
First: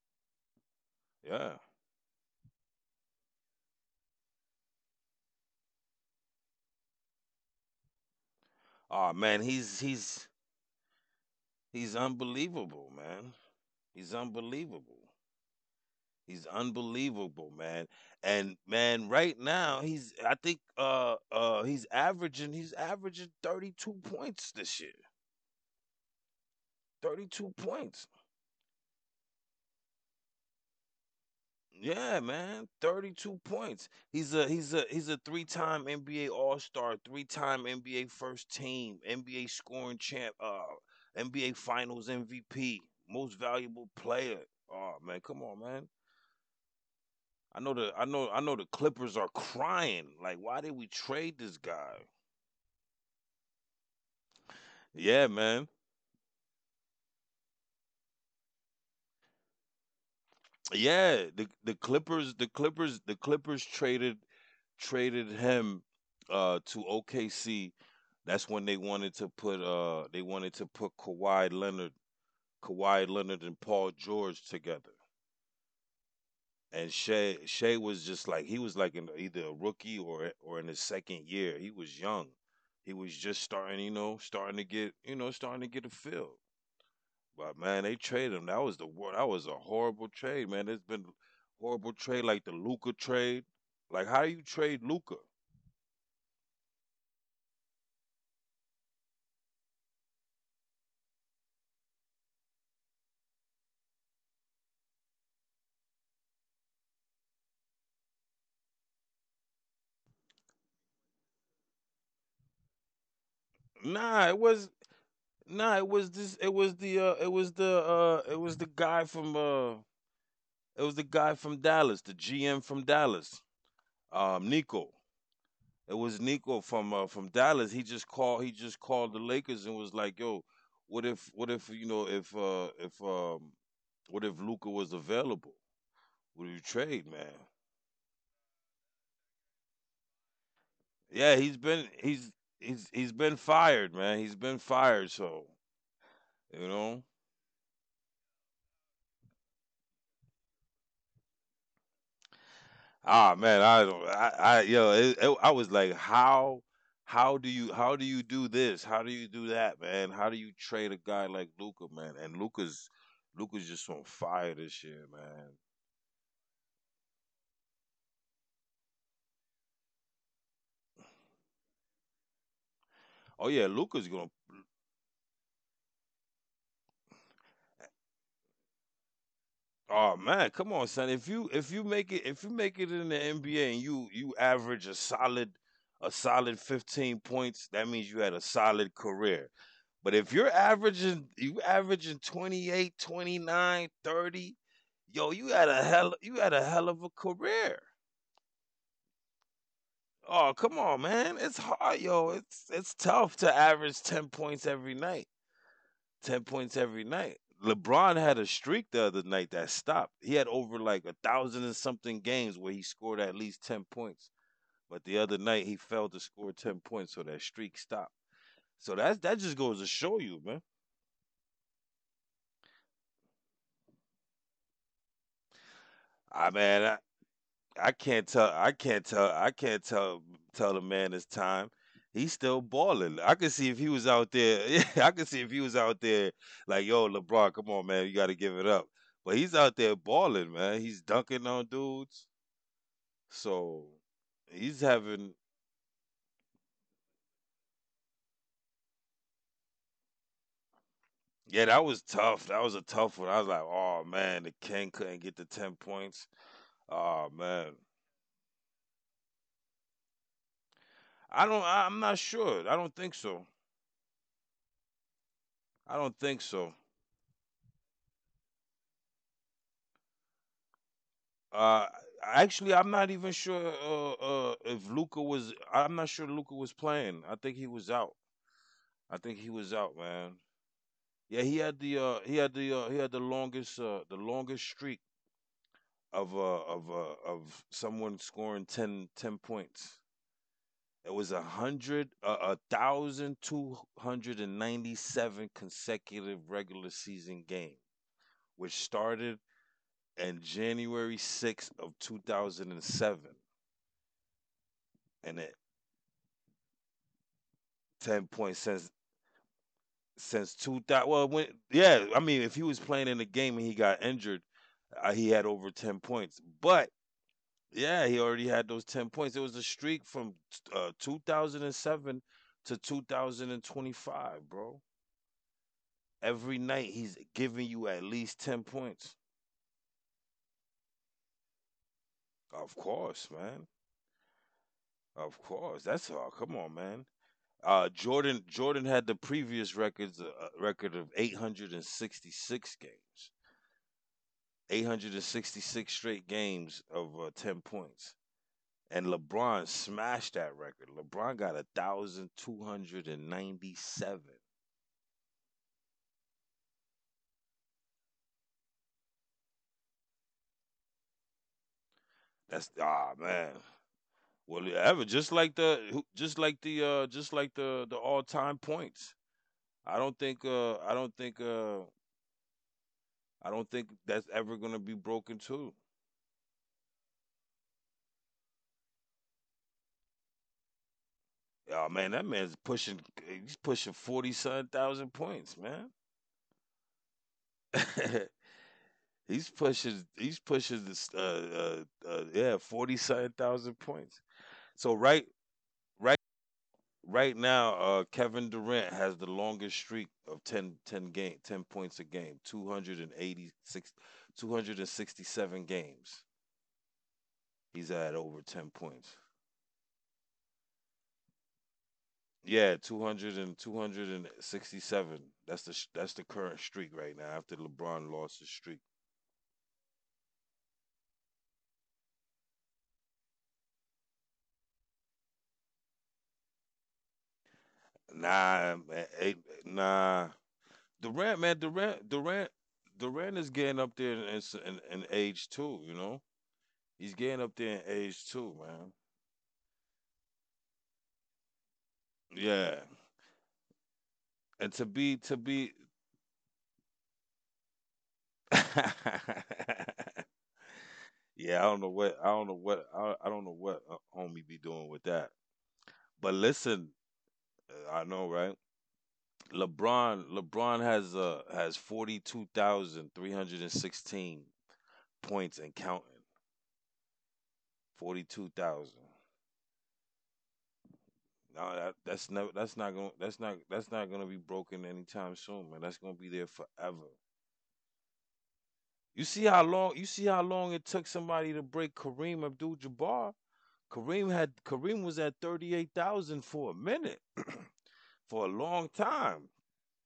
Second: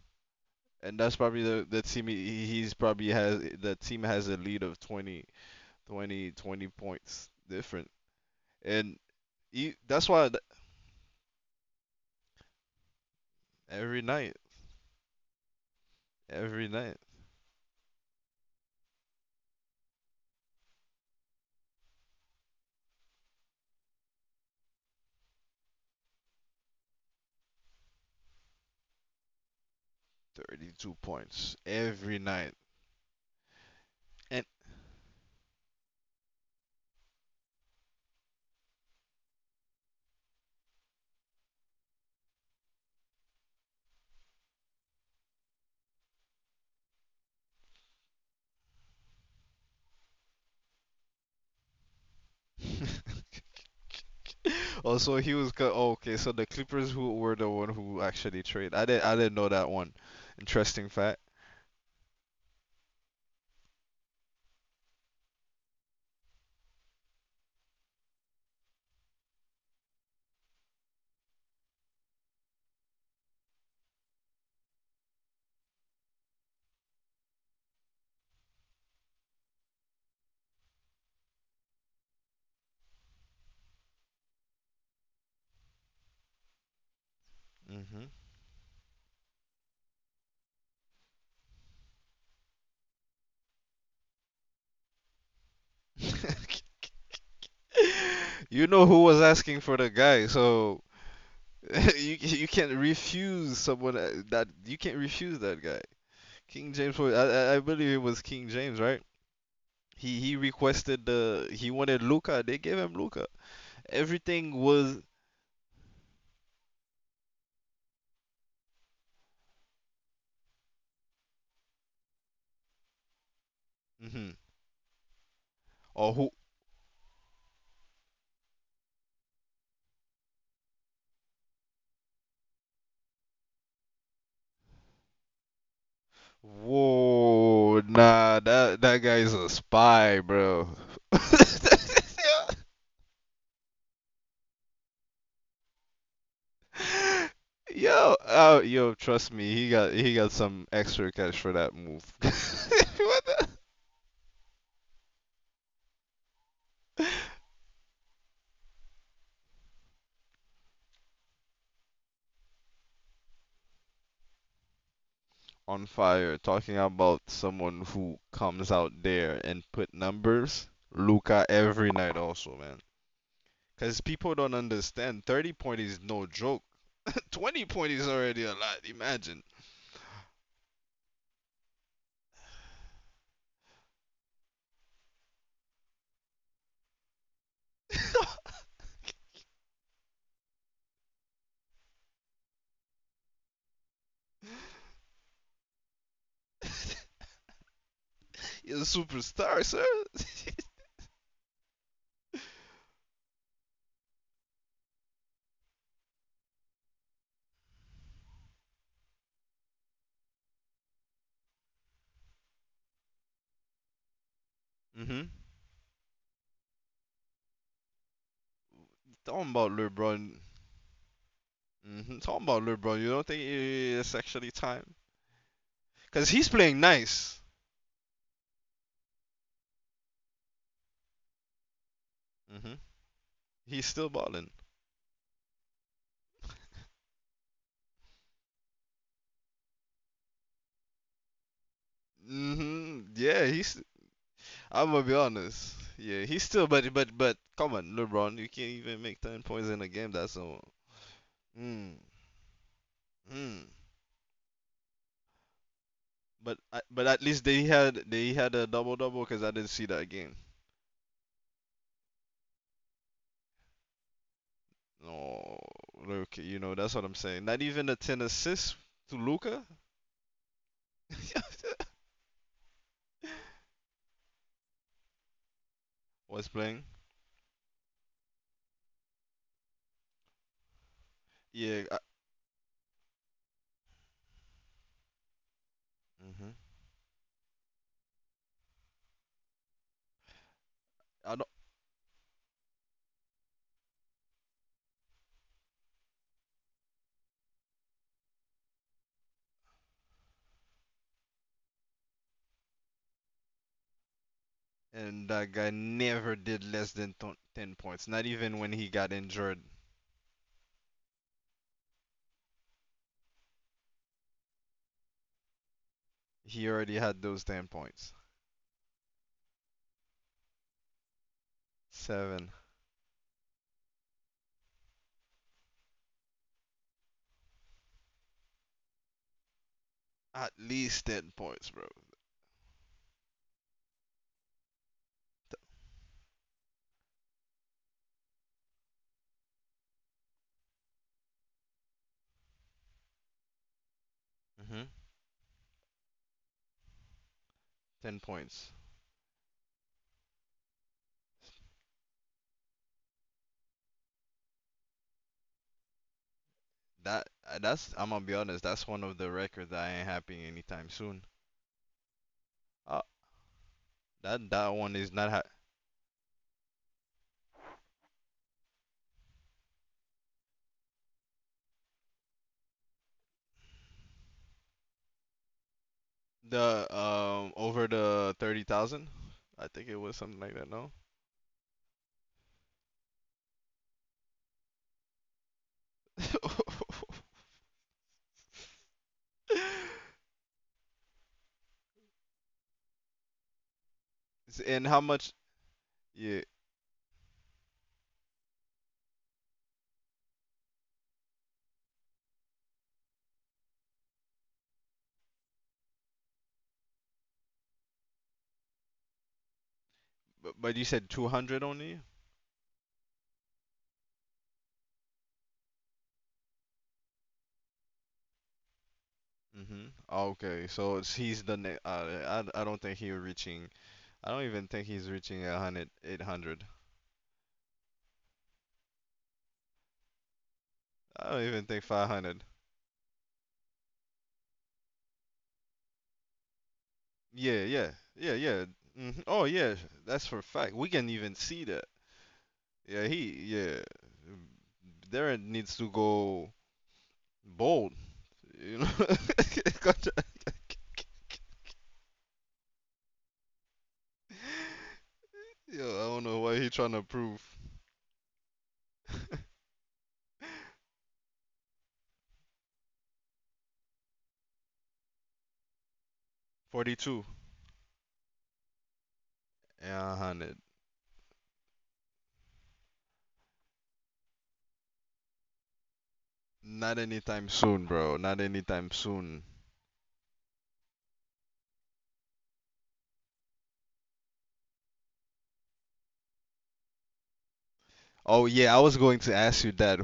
A: and that's probably
B: yeah.
A: the the team he, he's probably has the team has a lead of twenty, twenty, twenty points different, and
B: Oh man,
A: he,
B: he's
A: that's
B: he's
A: why th-
B: he's unbelievable, man.
A: every
B: He's
A: night,
B: unbelievable. He's
A: every night,
B: unbelievable, man. And man, right now he's, I think uh uh he's averaging he's averaging thirty-two points this year. thirty-two points.
A: thirty-two points every
B: Yeah,
A: night.
B: man, thirty-two points. He's
A: And
B: a he's a he's a three-time N B A All-Star, three-time N B A First Team, N B A scoring champ, uh, N B A Finals M V P, Most Valuable Player. Oh man, come on, man. I know the I know I know the Clippers are crying. Like, why did we trade this guy?
A: also
B: Yeah,
A: he was
B: man.
A: co- oh, okay. So the Clippers who were the one who actually traded. I didn't I didn't know that one. Interesting fact.
B: Yeah, the the Clippers, the Clippers, the Clippers traded, traded him, uh, to O K C. That's when they wanted to put, uh, they wanted to put Kawhi Leonard, Kawhi Leonard and Paul George together. And Shea Shea was just like, he was like in either a rookie or or in his second year. He was young. He was just starting, you know, starting to get, you know, starting to get a feel. But man, they
A: Hmm.
B: traded him. That was the wor- that was a horrible trade, man. There's been horrible trade like the Luca trade. Like, how do you trade Luca?
A: *laughs* you know who was asking for the guy, so *laughs* you you can't refuse someone uh, that you can't refuse that guy. King James was I, I I believe it was King James, right? He he requested the he wanted Luca. They gave him Luca.
B: Nah, it
A: Everything
B: was
A: was
B: Nah, it was this. It was the. Uh, it was the. Uh, it was the guy from, uh, it was the guy from Dallas, the G M from Dallas.
A: Mm-hmm.
B: Um, Nico. It
A: Or
B: was
A: who.
B: Nico from uh, from Dallas. He just called. He just called the Lakers and was like, "Yo, what if? What if, you know, if uh if um what if Luca was available? Would you trade, man?"
A: Whoa, nah, that that guy's a spy, bro. *laughs*
B: Yeah, he's been he's he's he's been fired, man. He's been fired. So you know,
A: Yo, uh, yo, trust me, he got he got some extra cash for that move. *laughs*
B: ah man, I don't, I, I yo, it, it, I was like, how, how do you, how do you do this? How do you do that, man? How do you trade a guy like Luca, man? And Luca's, Luca's just on fire this year, man.
A: on fire talking about someone who comes out there and put numbers. Luca every night also, man.
B: Oh yeah,
A: Cause
B: Luca's gonna.
A: people don't understand. Thirty point is no joke. *laughs* Twenty point is already a lot. Imagine
B: Oh man, come on, son. If you if you make it if you make it in the N B A and you you average a solid a solid fifteen points, that means you had a solid career. But if you're averaging you averaging twenty eight, twenty nine, thirty, yo, you had a hell you had a hell of a career.
A: you're a superstar, sir.
B: Oh, come on, man. It's hard, yo. It's it's tough to average ten points every night. ten points every night. LeBron had a streak the other night that stopped. He had over like a thousand and something games where he scored at least ten points. But the
A: Hmm.
B: other night he failed to score ten points, so that streak stopped. So that that
A: Talking
B: just
A: about
B: goes to show
A: LeBron.
B: you, man.
A: Hmm. Talking about LeBron. You don't think it's actually time? Cause he's
B: I
A: playing
B: mean,
A: nice.
B: I can't tell. I can't tell. I can't tell. Tell the man his time. He's still
A: Hmm.
B: balling. I could see if
A: He's
B: he was
A: still
B: out
A: balling.
B: there. *laughs* Yeah, I could see if he was out there like, yo, LeBron, come on, man, you got to give it up. But he's out there balling, man. He's dunking on dudes.
A: Hmm. Yeah, he's
B: So he's
A: I'm gonna be
B: having.
A: honest. Yeah, he's still, but but but come on, LeBron, you can't even make ten points in a game. That's all.
B: Yeah, that
A: Mm,
B: was tough. That was a tough one. I was like,
A: mm.
B: oh man, the king couldn't get the ten points.
A: But I- but at
B: Oh
A: least they
B: man,
A: had they had a double double because I didn't see that game.
B: I don't. I, I'm not sure. I don't think so.
A: No,
B: I don't think
A: Luka, you
B: so.
A: know that's what I'm saying. Not even the ten assists to Luka
B: Uh, Actually, I'm not even
A: *laughs*
B: sure, uh, uh, if Luca was. I'm not sure
A: was
B: Luca was
A: playing.
B: playing. I think he was out. I think he was out, man. Yeah, he had
A: Yeah, I,
B: the uh, he had the uh, he had the longest uh, the longest streak of,
A: mhm.
B: uh, of uh, of someone scoring ten ten points. It
A: I
B: was a
A: don't,
B: hundred uh, a thousand two hundred and ninety seven consecutive regular season game, which started in January sixth of two thousand and seven,
A: and
B: and
A: that
B: it
A: guy never did less than ton- ten points. Not
B: ten
A: even
B: points
A: when he
B: since
A: got injured,
B: since two thousand. Well, when yeah, I mean, if he was playing in the game and he got injured, uh, he had over ten points.
A: he
B: But
A: already had those ten
B: yeah,
A: points.
B: he already had those ten points. It was a streak from, uh, two thousand and seven
A: Seven.
B: to two thousand and twenty-five, bro. Every night he's giving you at least ten points.
A: At least ten points, bro.
B: Of course, man. Of course, that's all. Come on, man. Uh, Jordan Jordan had the previous records uh, record of eight hundred and sixty-six games.
A: Hmm.
B: eight hundred sixty-six straight games of, uh, ten points.
A: Ten points.
B: And LeBron smashed that record. LeBron got one thousand two hundred ninety-seven.
A: That uh, that's I'm gonna be honest. That's one of the records that ain't happening anytime soon.
B: That's,
A: Uh,
B: ah, man.
A: that
B: Well,
A: that
B: yeah,
A: one
B: ever,
A: is not
B: just
A: ha-
B: like the just like the uh just like the the all-time points. I don't think uh I don't think uh I don't think that's ever going to be broken too.
A: The um over the thirty thousand. I think it was something like that. No.
B: Oh man, that man's pushing, he's pushing forty-seven thousand points, man. *laughs* He's pushing. He's pushing this. Uh, uh, uh, yeah, forty seven thousand points.
A: *laughs* and
B: So
A: how
B: right,
A: much?
B: right,
A: Yeah,
B: right now, uh, Kevin Durant has the longest streak of ten, ten game, ten points a game, two hundred eighty-six, two hundred sixty-seven games. He's at over ten points.
A: but, but you said two hundred only.
B: Yeah, two hundred and two hundred and sixty-seven. That's the sh- that's the current streak right now after LeBron lost his streak.
A: Hmm. Okay, so it's, he's the ne- uh, I I don't think he's reaching. I don't even think he's reaching a hundred, eight hundred.
B: Nah, eh, eh, nah.
A: I don't even think
B: Durant,
A: five
B: man,
A: hundred.
B: Durant, Durant, Durant is getting up there in, in, in age too. You know, he's
A: Yeah,
B: getting up
A: yeah,
B: there in
A: yeah,
B: age
A: yeah.
B: too, man.
A: Hmm. Oh, yeah, that's for a fact. We can even see that.
B: Yeah,
A: Yeah, he, yeah.
B: and to be to
A: Darren
B: be,
A: needs to go bold,
B: *laughs*
A: you know?
B: yeah,
A: *laughs* Gotcha.
B: I don't know what I don't know what I, I don't know what uh, homie be doing with that.
A: Yo, I don't
B: But
A: know why he
B: listen,
A: trying to prove.
B: uh, I know, right?
A: *laughs*
B: LeBron, LeBron has uh has forty two thousand three hundred and sixteen points and counting.
A: forty-two.
B: Forty two thousand.
A: Yeah, one hundred.
B: No, that that's never that's not going to that's not that's not gonna be broken anytime soon, man. That's gonna be there
A: Not
B: forever.
A: anytime soon, bro. Not anytime
B: You
A: soon.
B: see how long you see how long it took somebody to break Kareem Abdul-Jabbar. Kareem had Kareem was at thirty eight thousand for a minute, *clears throat*
A: Oh,
B: for a
A: yeah, I
B: long
A: was going to
B: time.
A: ask you that.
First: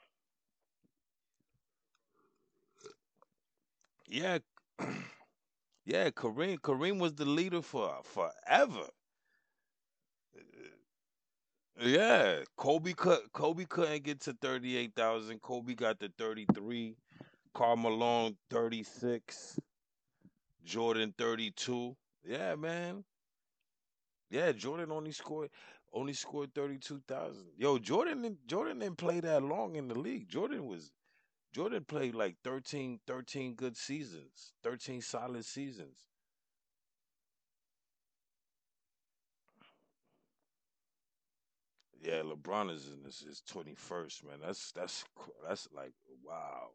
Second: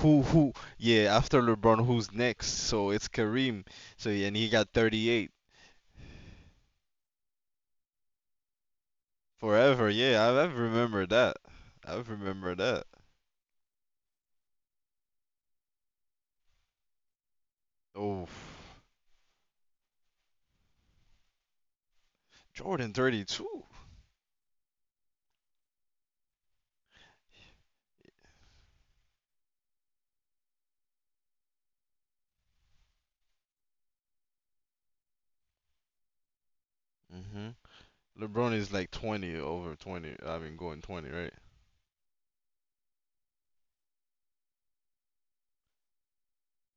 A: Who, who, yeah, after LeBron, who's next? So it's Kareem. So, yeah, and
B: Yeah,
A: he got thirty-eight.
B: *clears throat* yeah. Kareem Kareem was the leader for forever.
A: Forever, yeah, I, I remember that. I
B: Yeah,
A: remember that.
B: Kobe could Kobe couldn't get to thirty eight thousand. Kobe got to thirty three. Karl
A: Oh,
B: Malone thirty six. Jordan thirty-two. Yeah,
A: Jordan
B: man.
A: thirty-two.
B: Yeah, Jordan only scored only scored thirty-two thousand. Yo, Jordan didn't- Jordan didn't play that long in the league. Jordan was Jordan played like thirteen thirteen good seasons, thirteen solid seasons.
A: Hmm. LeBron is like twenty, over twenty. I mean, going twenty, right?
B: Yeah, LeBron is in his, his twenty-first, man. That's that's cr- that's like wow.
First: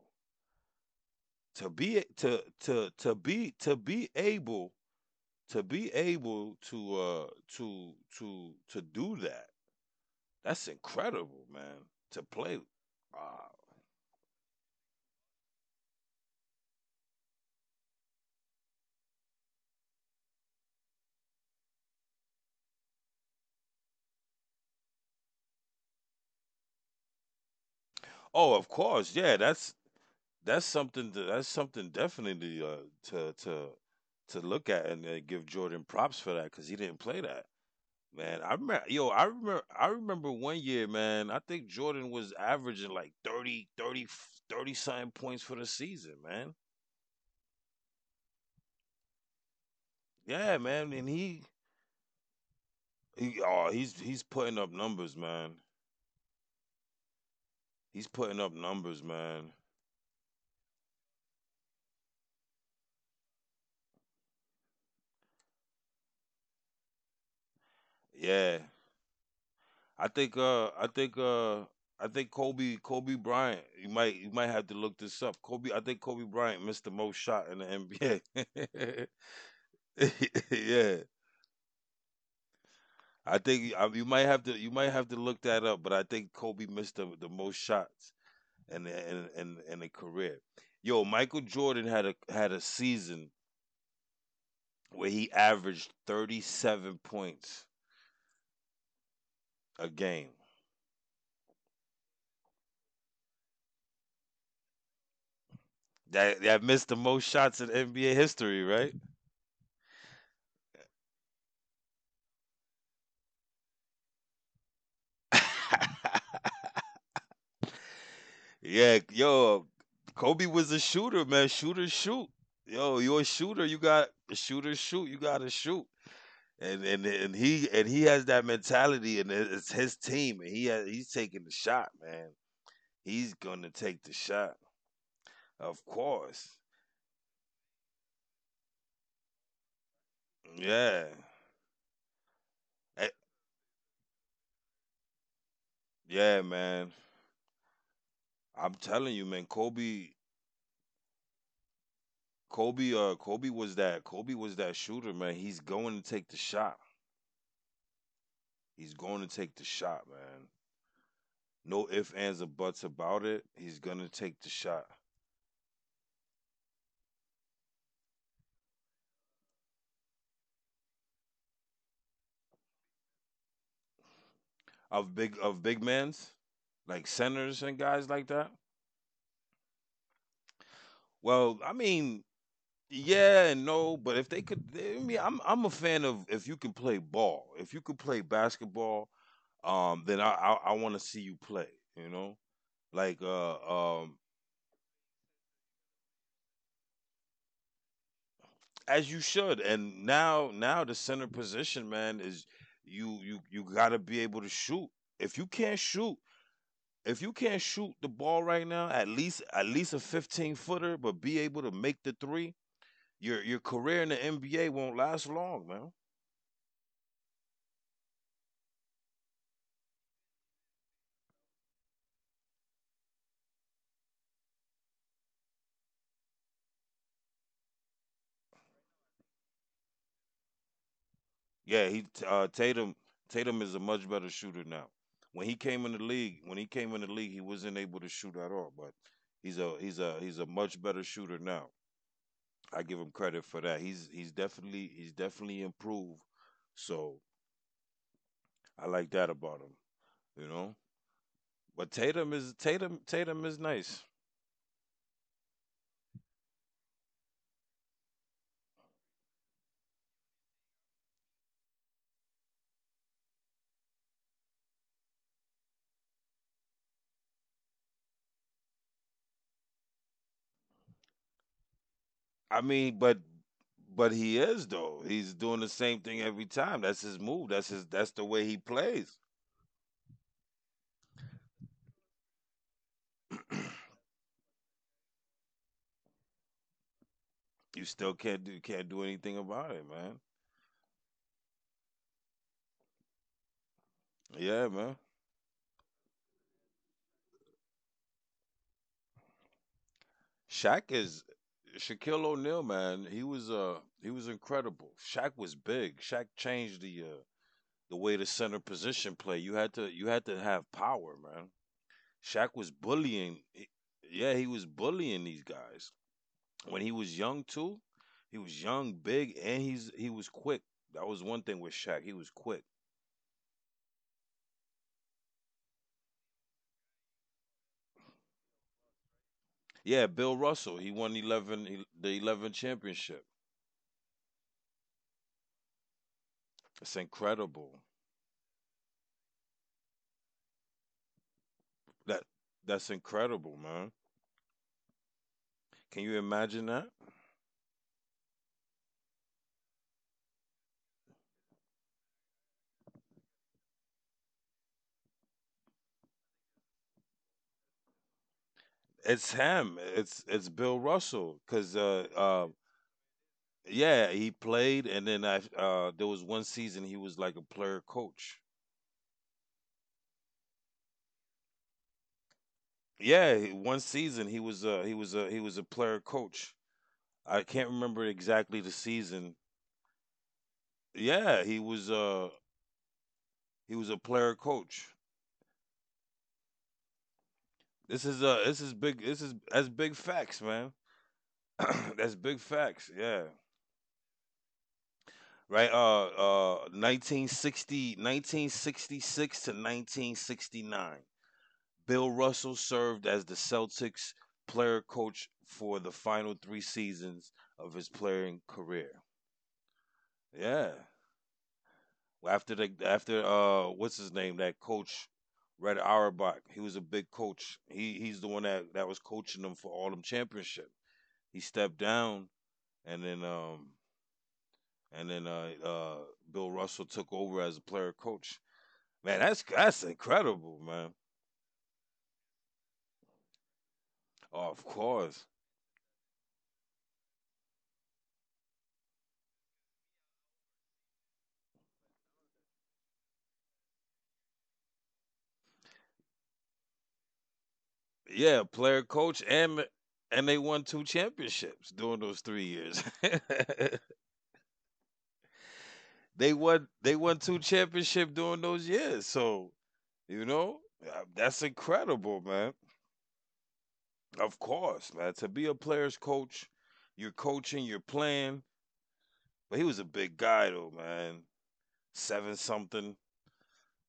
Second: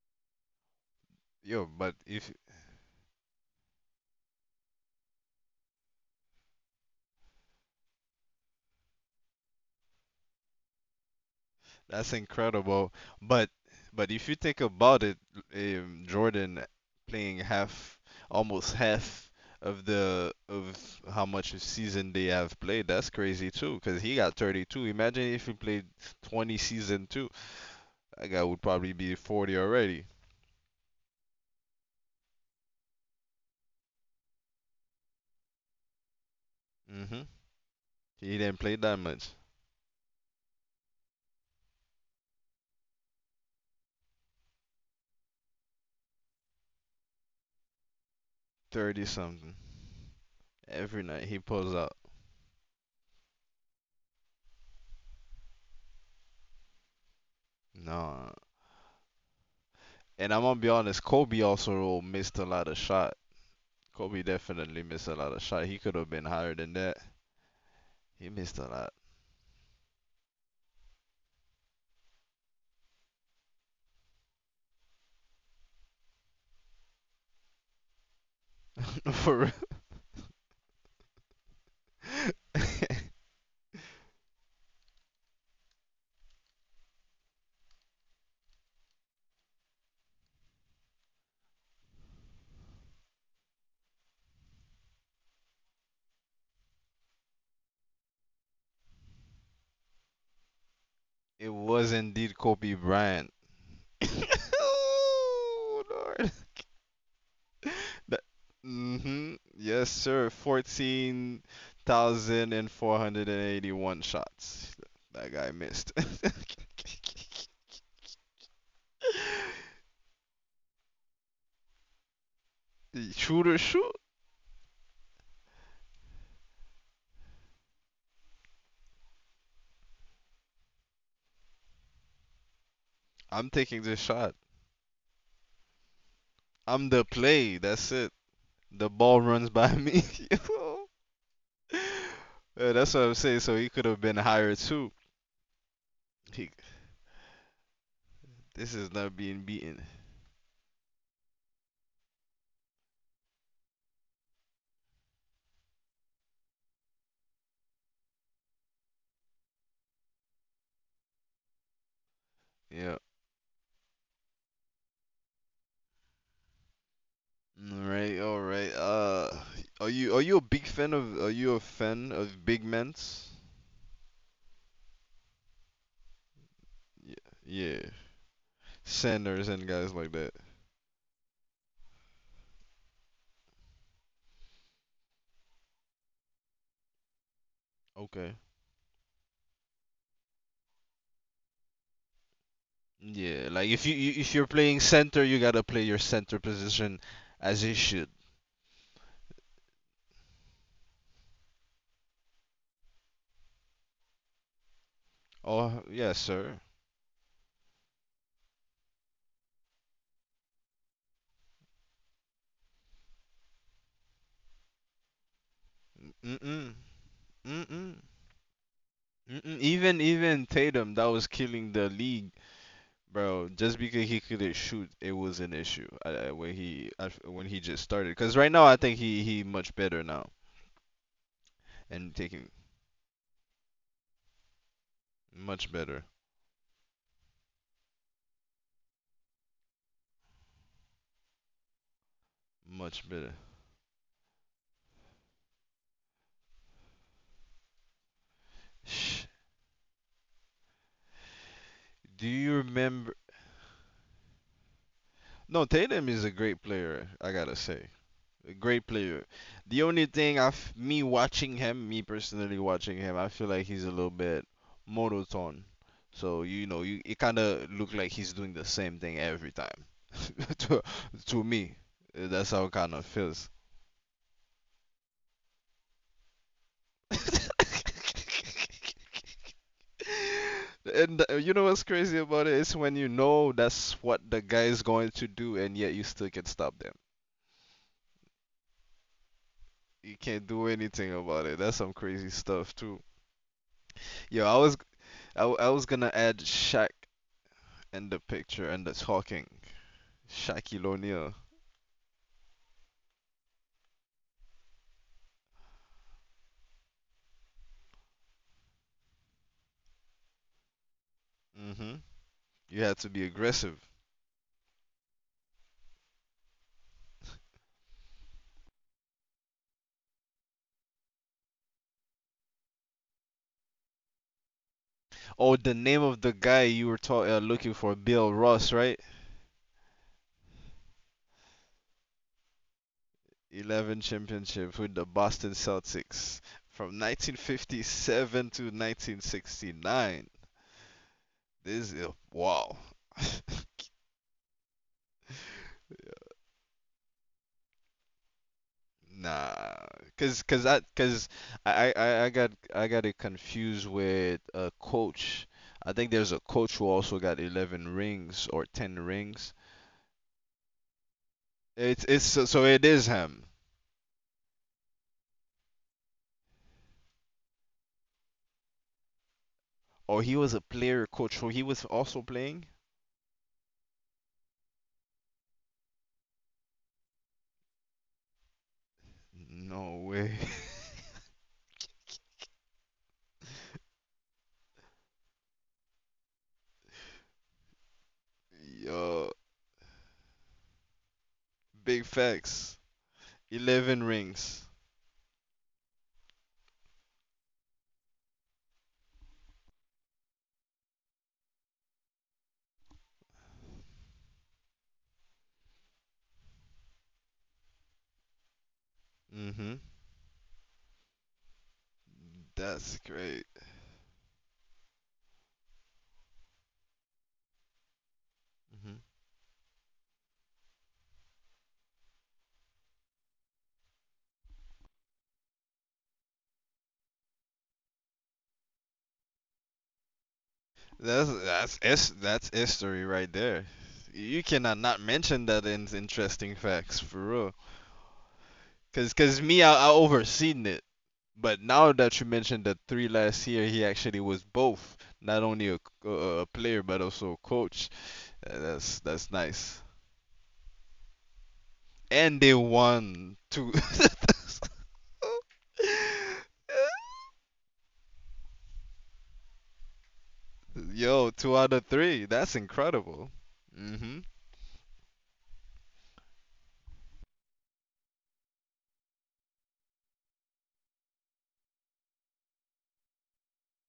A: Yo,
B: To
A: but
B: be a-
A: if
B: to to to be to be able to be able to uh to to to do that. That's incredible, man,
A: that's
B: to play.
A: incredible. But
B: Wow.
A: but if you think about it, um, Jordan playing half, almost half of the of how much a season they have played, that's crazy too. Because he got thirty-two. Imagine if he played twenty season too. That guy
B: Oh,
A: would
B: of
A: probably be
B: course, yeah.
A: forty
B: That's
A: already.
B: that's something. To, that's something definitely, uh, to to to look at and, uh, give Jordan props for that because he didn't play
A: Hmm.
B: that.
A: He
B: Man, I
A: didn't play
B: remember,
A: that
B: yo, I
A: much.
B: remember, I remember one year, man. I think Jordan was averaging like thirty, thirty, thirty 30, something points for the season, man.
A: thirty something.
B: Yeah, man,
A: Every
B: and
A: night he
B: he,
A: pulls up.
B: he, oh, he's he's putting up numbers, man. He's
A: No.
B: putting up numbers, man.
A: And I'm gonna be honest, Kobe also missed a lot of shot. Kobe definitely missed a lot of shot. He could have been higher than that. He missed
B: Yeah,
A: a lot.
B: I think uh I think uh I think Kobe Kobe Bryant, you might you might have to look this up. Kobe I think Kobe Bryant missed the most shot in the N B A.
A: *laughs* For real.
B: *laughs* yeah. I think you- I, you might have to you might have to look that up, but I think Kobe missed the, the most shots in the, in in in a career. Yo, Michael Jordan had a had a season where he averaged thirty-seven points a game.
A: It was indeed Kobe Bryant. *laughs* oh, Lord.
B: That that missed the most shots in N B A
A: That,
B: history, right?
A: hmm. Yes, sir. fourteen thousand four hundred eighty-one shots. That guy
B: *laughs*
A: missed. *laughs*
B: Yeah, yo, Kobe was a shooter, man. Shooters shoot. Yo, you're a
A: Shooter
B: shooter. You
A: shoot.
B: got shooters shoot. You got to shoot. And and and he and he has that mentality, and it- it's his team, and he has, he's taking the shot, man. He's
A: I'm
B: gonna
A: taking this
B: take the
A: shot.
B: shot, of course.
A: I'm the play. That's it. The ball runs by me. *laughs* You know?
B: Yeah.
A: Yeah, that's what
B: Eh,
A: I'm saying. So he could have been higher too.
B: yeah,
A: He,
B: man.
A: this
B: I'm
A: is not
B: telling you,
A: being
B: man.
A: beaten.
B: Kobe, Kobe, uh, Kobe was that. Kobe was that shooter, man. He's going to take the shot. He's going to take the shot, man. No ifs, ands, or buts
A: Yeah.
B: about it. He's gonna take the shot
A: All right. All right. Uh, are you are you a big fan of Are you a fan of big men?
B: of big of big men's, like centers
A: Yeah.
B: and
A: Yeah.
B: guys like that.
A: Centers and guys like that.
B: Well, I mean, yeah and no, but if they could, I mean, I'm I'm a fan of if you can play ball. If you could play
A: Okay.
B: basketball, um, then I I, I want to see you play. You know, like,
A: Yeah. Like if you,
B: uh um
A: you if you're playing center, you gotta play your center position as it should.
B: as you should. And now now the center position, man, is you you you gotta be able to shoot. If you can't
A: Oh
B: shoot,
A: yes, sir.
B: if you can't shoot the ball right now, at least at least a fifteen footer, but be able to make the three, your your career in the N B A won't last long, man.
A: Mm mm. Mm mm. Mm-mm, even even Tatum that was killing the league, bro. Just because he couldn't shoot, it was an issue uh, uh, when he uh, when he just started. Cause right now I think he he much better now
B: Yeah, he
A: and
B: uh,
A: taking
B: Tatum Tatum is a much better shooter now. When he
A: much
B: came in the
A: better,
B: league, when he came in the league, he wasn't able to shoot at all, but he's a he's a he's a much better shooter now. I give
A: much
B: him
A: better.
B: credit for that. He's he's definitely he's definitely improved. So I like that about him, you know. But
A: Do
B: Tatum
A: you
B: is Tatum
A: remember?
B: Tatum is nice.
A: No, Tatum is a great player. I gotta say. A great player. The only thing I, f- me watching him, me personally watching him, I feel like he's a little bit monotone. So you know, you it kind of look like he's doing the same thing every time. *laughs* to to me, Uh, that's how it
B: I
A: kind of
B: mean, but
A: feels.
B: but he is though. He's doing the same thing every time. That's his move. That's
A: *laughs*
B: his. That's the way he plays.
A: And uh, you know what's crazy about it is when you know that's what the guy is going to do, and yet you still can stop them.
B: You still can't do can't do anything about it,
A: You
B: man.
A: can't do anything about it. That's some crazy stuff too. Yo, I
B: Yeah,
A: was
B: man.
A: I I was gonna add Shaq in the picture and the talking. Shaquille
B: Shaq is
A: O'Neal.
B: Shaquille O'Neal, man. He was uh he was incredible. Shaq was big. Shaq changed the uh, the way the center position play. You had to you had to have power, man.
A: Hmm.
B: Shaq was
A: You had to be
B: bullying. He-
A: aggressive.
B: yeah, he was bullying these guys. When he was young too, he was young, big, and he's he was quick. That was one thing with Shaq. He was quick.
A: Oh, the name of the guy you were ta- uh, looking for, Bill Russ, right?
B: Yeah, Bill Russell. He won eleven the eleven championship.
A: eleven championships with the Boston Celtics
B: It's
A: from
B: incredible.
A: nineteen fifty-seven to nineteen sixty-nine. This is
B: That
A: wow.
B: that's incredible, man. Can you
A: *laughs*
B: imagine that?
A: Nah, cause, cause I, cause I, I, I got, I got it confused with a coach. I think there's a coach who also got eleven rings or ten
B: It's
A: rings.
B: him. It's it's Bill Russell. Cause,
A: It's,
B: uh,
A: it's, so
B: uh
A: so it is him.
B: yeah, he played, and then I uh there was one season he was like a player coach.
A: Or he was a player coach. So he was also playing?
B: Yeah, he- one season he was uh he was a he was a player coach. I can't remember exactly the season.
A: No way.
B: Yeah, he was uh he was a player coach. This is uh this is
A: *laughs*
B: big this
A: Yo,
B: is that's big facts, man. *clears throat*
A: big
B: That's big
A: facts.
B: facts. Yeah.
A: eleven rings.
B: Right, uh uh nineteen sixty nineteen sixty six to nineteen sixty-nine. Bill Russell served as the Celtics player coach for the final three seasons of his playing career.
A: Hmm.
B: Yeah. After the
A: That's
B: after,
A: great.
B: uh what's his name, that coach Red Auerbach. He was a big coach. He he's the one that that was
A: Hmm.
B: coaching them for all them championship. He stepped down, and then, um and then uh uh Bill Russell took over as a player coach, man. That's that's incredible, man.
A: That's, that's, es that's history right there. You
B: Oh, of
A: cannot not
B: course,
A: mention that in interesting facts for real. Cause, cause me, I, I overseen it. But now that you mentioned the three last year, he actually was both, not only a, c- a- a player but also a coach.
B: yeah,
A: Uh,
B: player
A: That's
B: coach.
A: that's
B: and
A: nice.
B: and they won two championships during those
A: And
B: three
A: they
B: years
A: won two.
B: *laughs* they won
A: *laughs*
B: They won two championship during those years. So, You know, Uh,
A: Yo,
B: that's
A: two out of
B: incredible,
A: three.
B: man.
A: That's incredible. Mhm.
B: Of course, man. To be a player's coach, you're coaching, you're playing. But he was a big guy, though, man. Seven something.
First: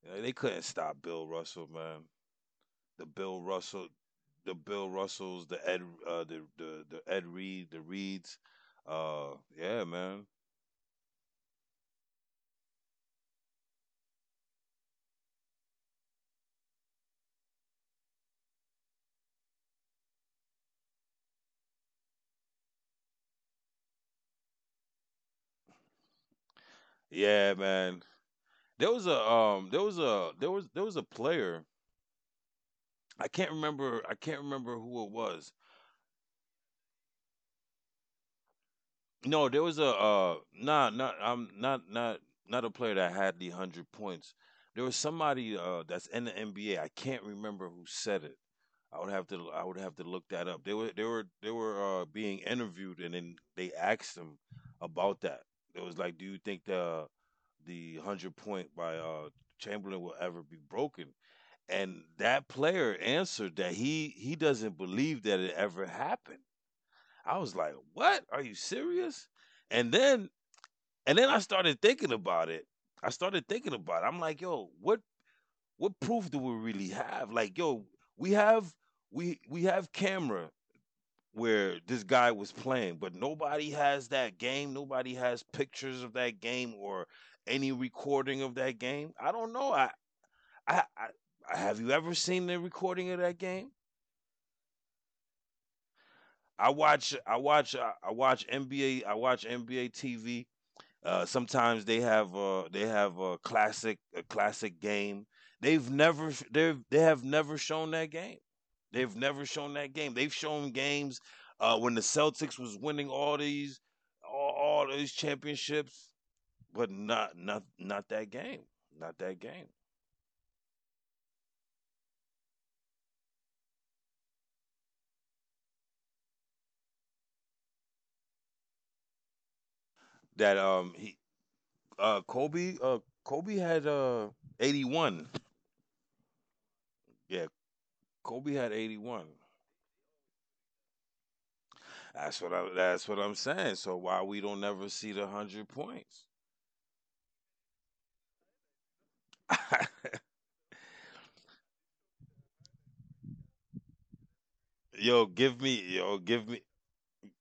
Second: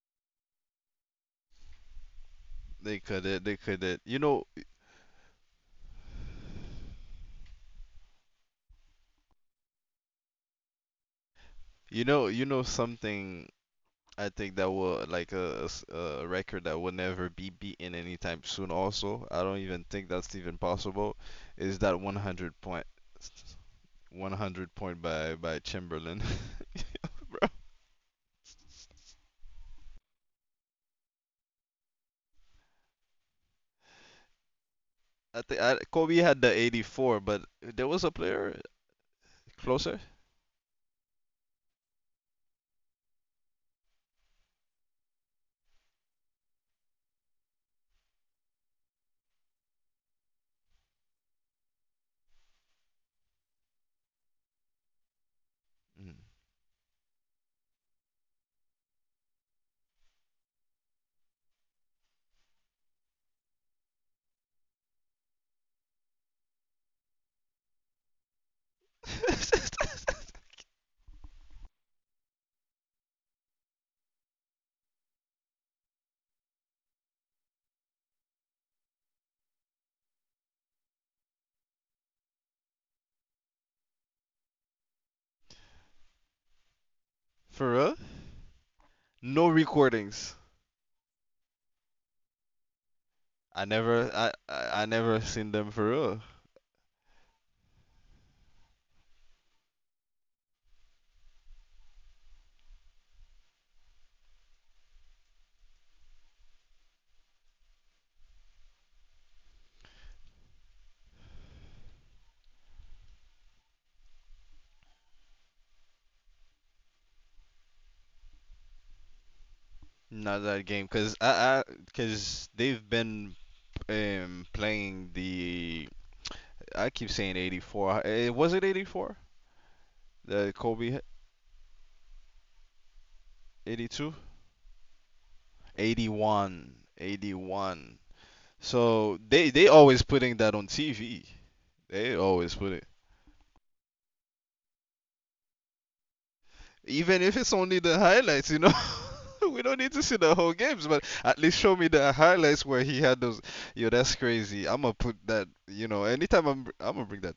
B: Yeah, they couldn't stop Bill Russell, man.
A: They
B: The
A: could
B: Bill
A: it. They could
B: Russell,
A: it. You know.
B: the Bill Russells, the Ed, uh, the, the the Ed Reed, the Reeds. Uh, yeah, man.
A: You know. You know something I think that will like a, a s- a record that will never be beaten anytime soon. Also, I don't even think that's even possible. Is that one hundred point one hundred point by by Chamberlain, *laughs* bro?
B: Yeah, man. There was a, um, there was a there was there was a player. I can't remember. I can't remember who it
A: I
B: was.
A: think I, Kobe had the eighty four, but there was a player
B: No, there was a,
A: closer.
B: uh nah not, I'm not not not a player that had the hundred points. There was somebody, uh that's in the N B A. I can't remember who said it. I would have to I would have to look that up. They were they were they were, uh being interviewed, and then they asked them about that. It was like,
A: Mm.
B: do you think the the hundred point by, uh Chamberlain will ever be broken? And that player answered that he he doesn't believe that it ever happened. I was like, what? Are you serious? And
A: *laughs*
B: then and then I started thinking about it. I started thinking about it. I'm like, yo, what what proof do we really have? Like, yo, we have we we have camera where this guy was playing, but nobody has that game. Nobody has pictures of that game or any
A: For real?
B: recording of that game. I
A: No
B: don't know. I
A: recordings.
B: I, I I- have you ever seen the recording of that
A: I
B: game?
A: never, I, I, I never seen them for real.
B: I watch I watch I I watch N B A I watch N B A T V. Uh, sometimes they have uh they have a classic a classic game. They've never sh- they've they have never shown that game. They've never shown that game. They've shown games uh when the Celtics was winning all these all, all these championships, but not not not that game. Not that game.
A: Not that game, cause I, I, cause they've been um playing the I keep saying eighty four. Uh, Eh, Was it eighty four? The
B: That um
A: Kobe hit?
B: he uh Kobe uh Kobe had
A: eighty two?
B: uh eighty-one.
A: eighty one.
B: Yeah,
A: eighty one.
B: Kobe had
A: So
B: eighty-one.
A: they they always putting that on T V. They
B: That's what
A: always
B: I
A: put it.
B: that's what I'm saying. So why we don't never see the one hundred points?
A: Even if it's only the highlights, you know, *laughs* we don't need to
B: *laughs*
A: see the whole games, but at least show me the highlights where he had those. Yo, that's crazy. I'm gonna put
B: yo,
A: that,
B: give me,
A: you know,
B: yo, give
A: anytime
B: me,
A: I'm I'm gonna bring that.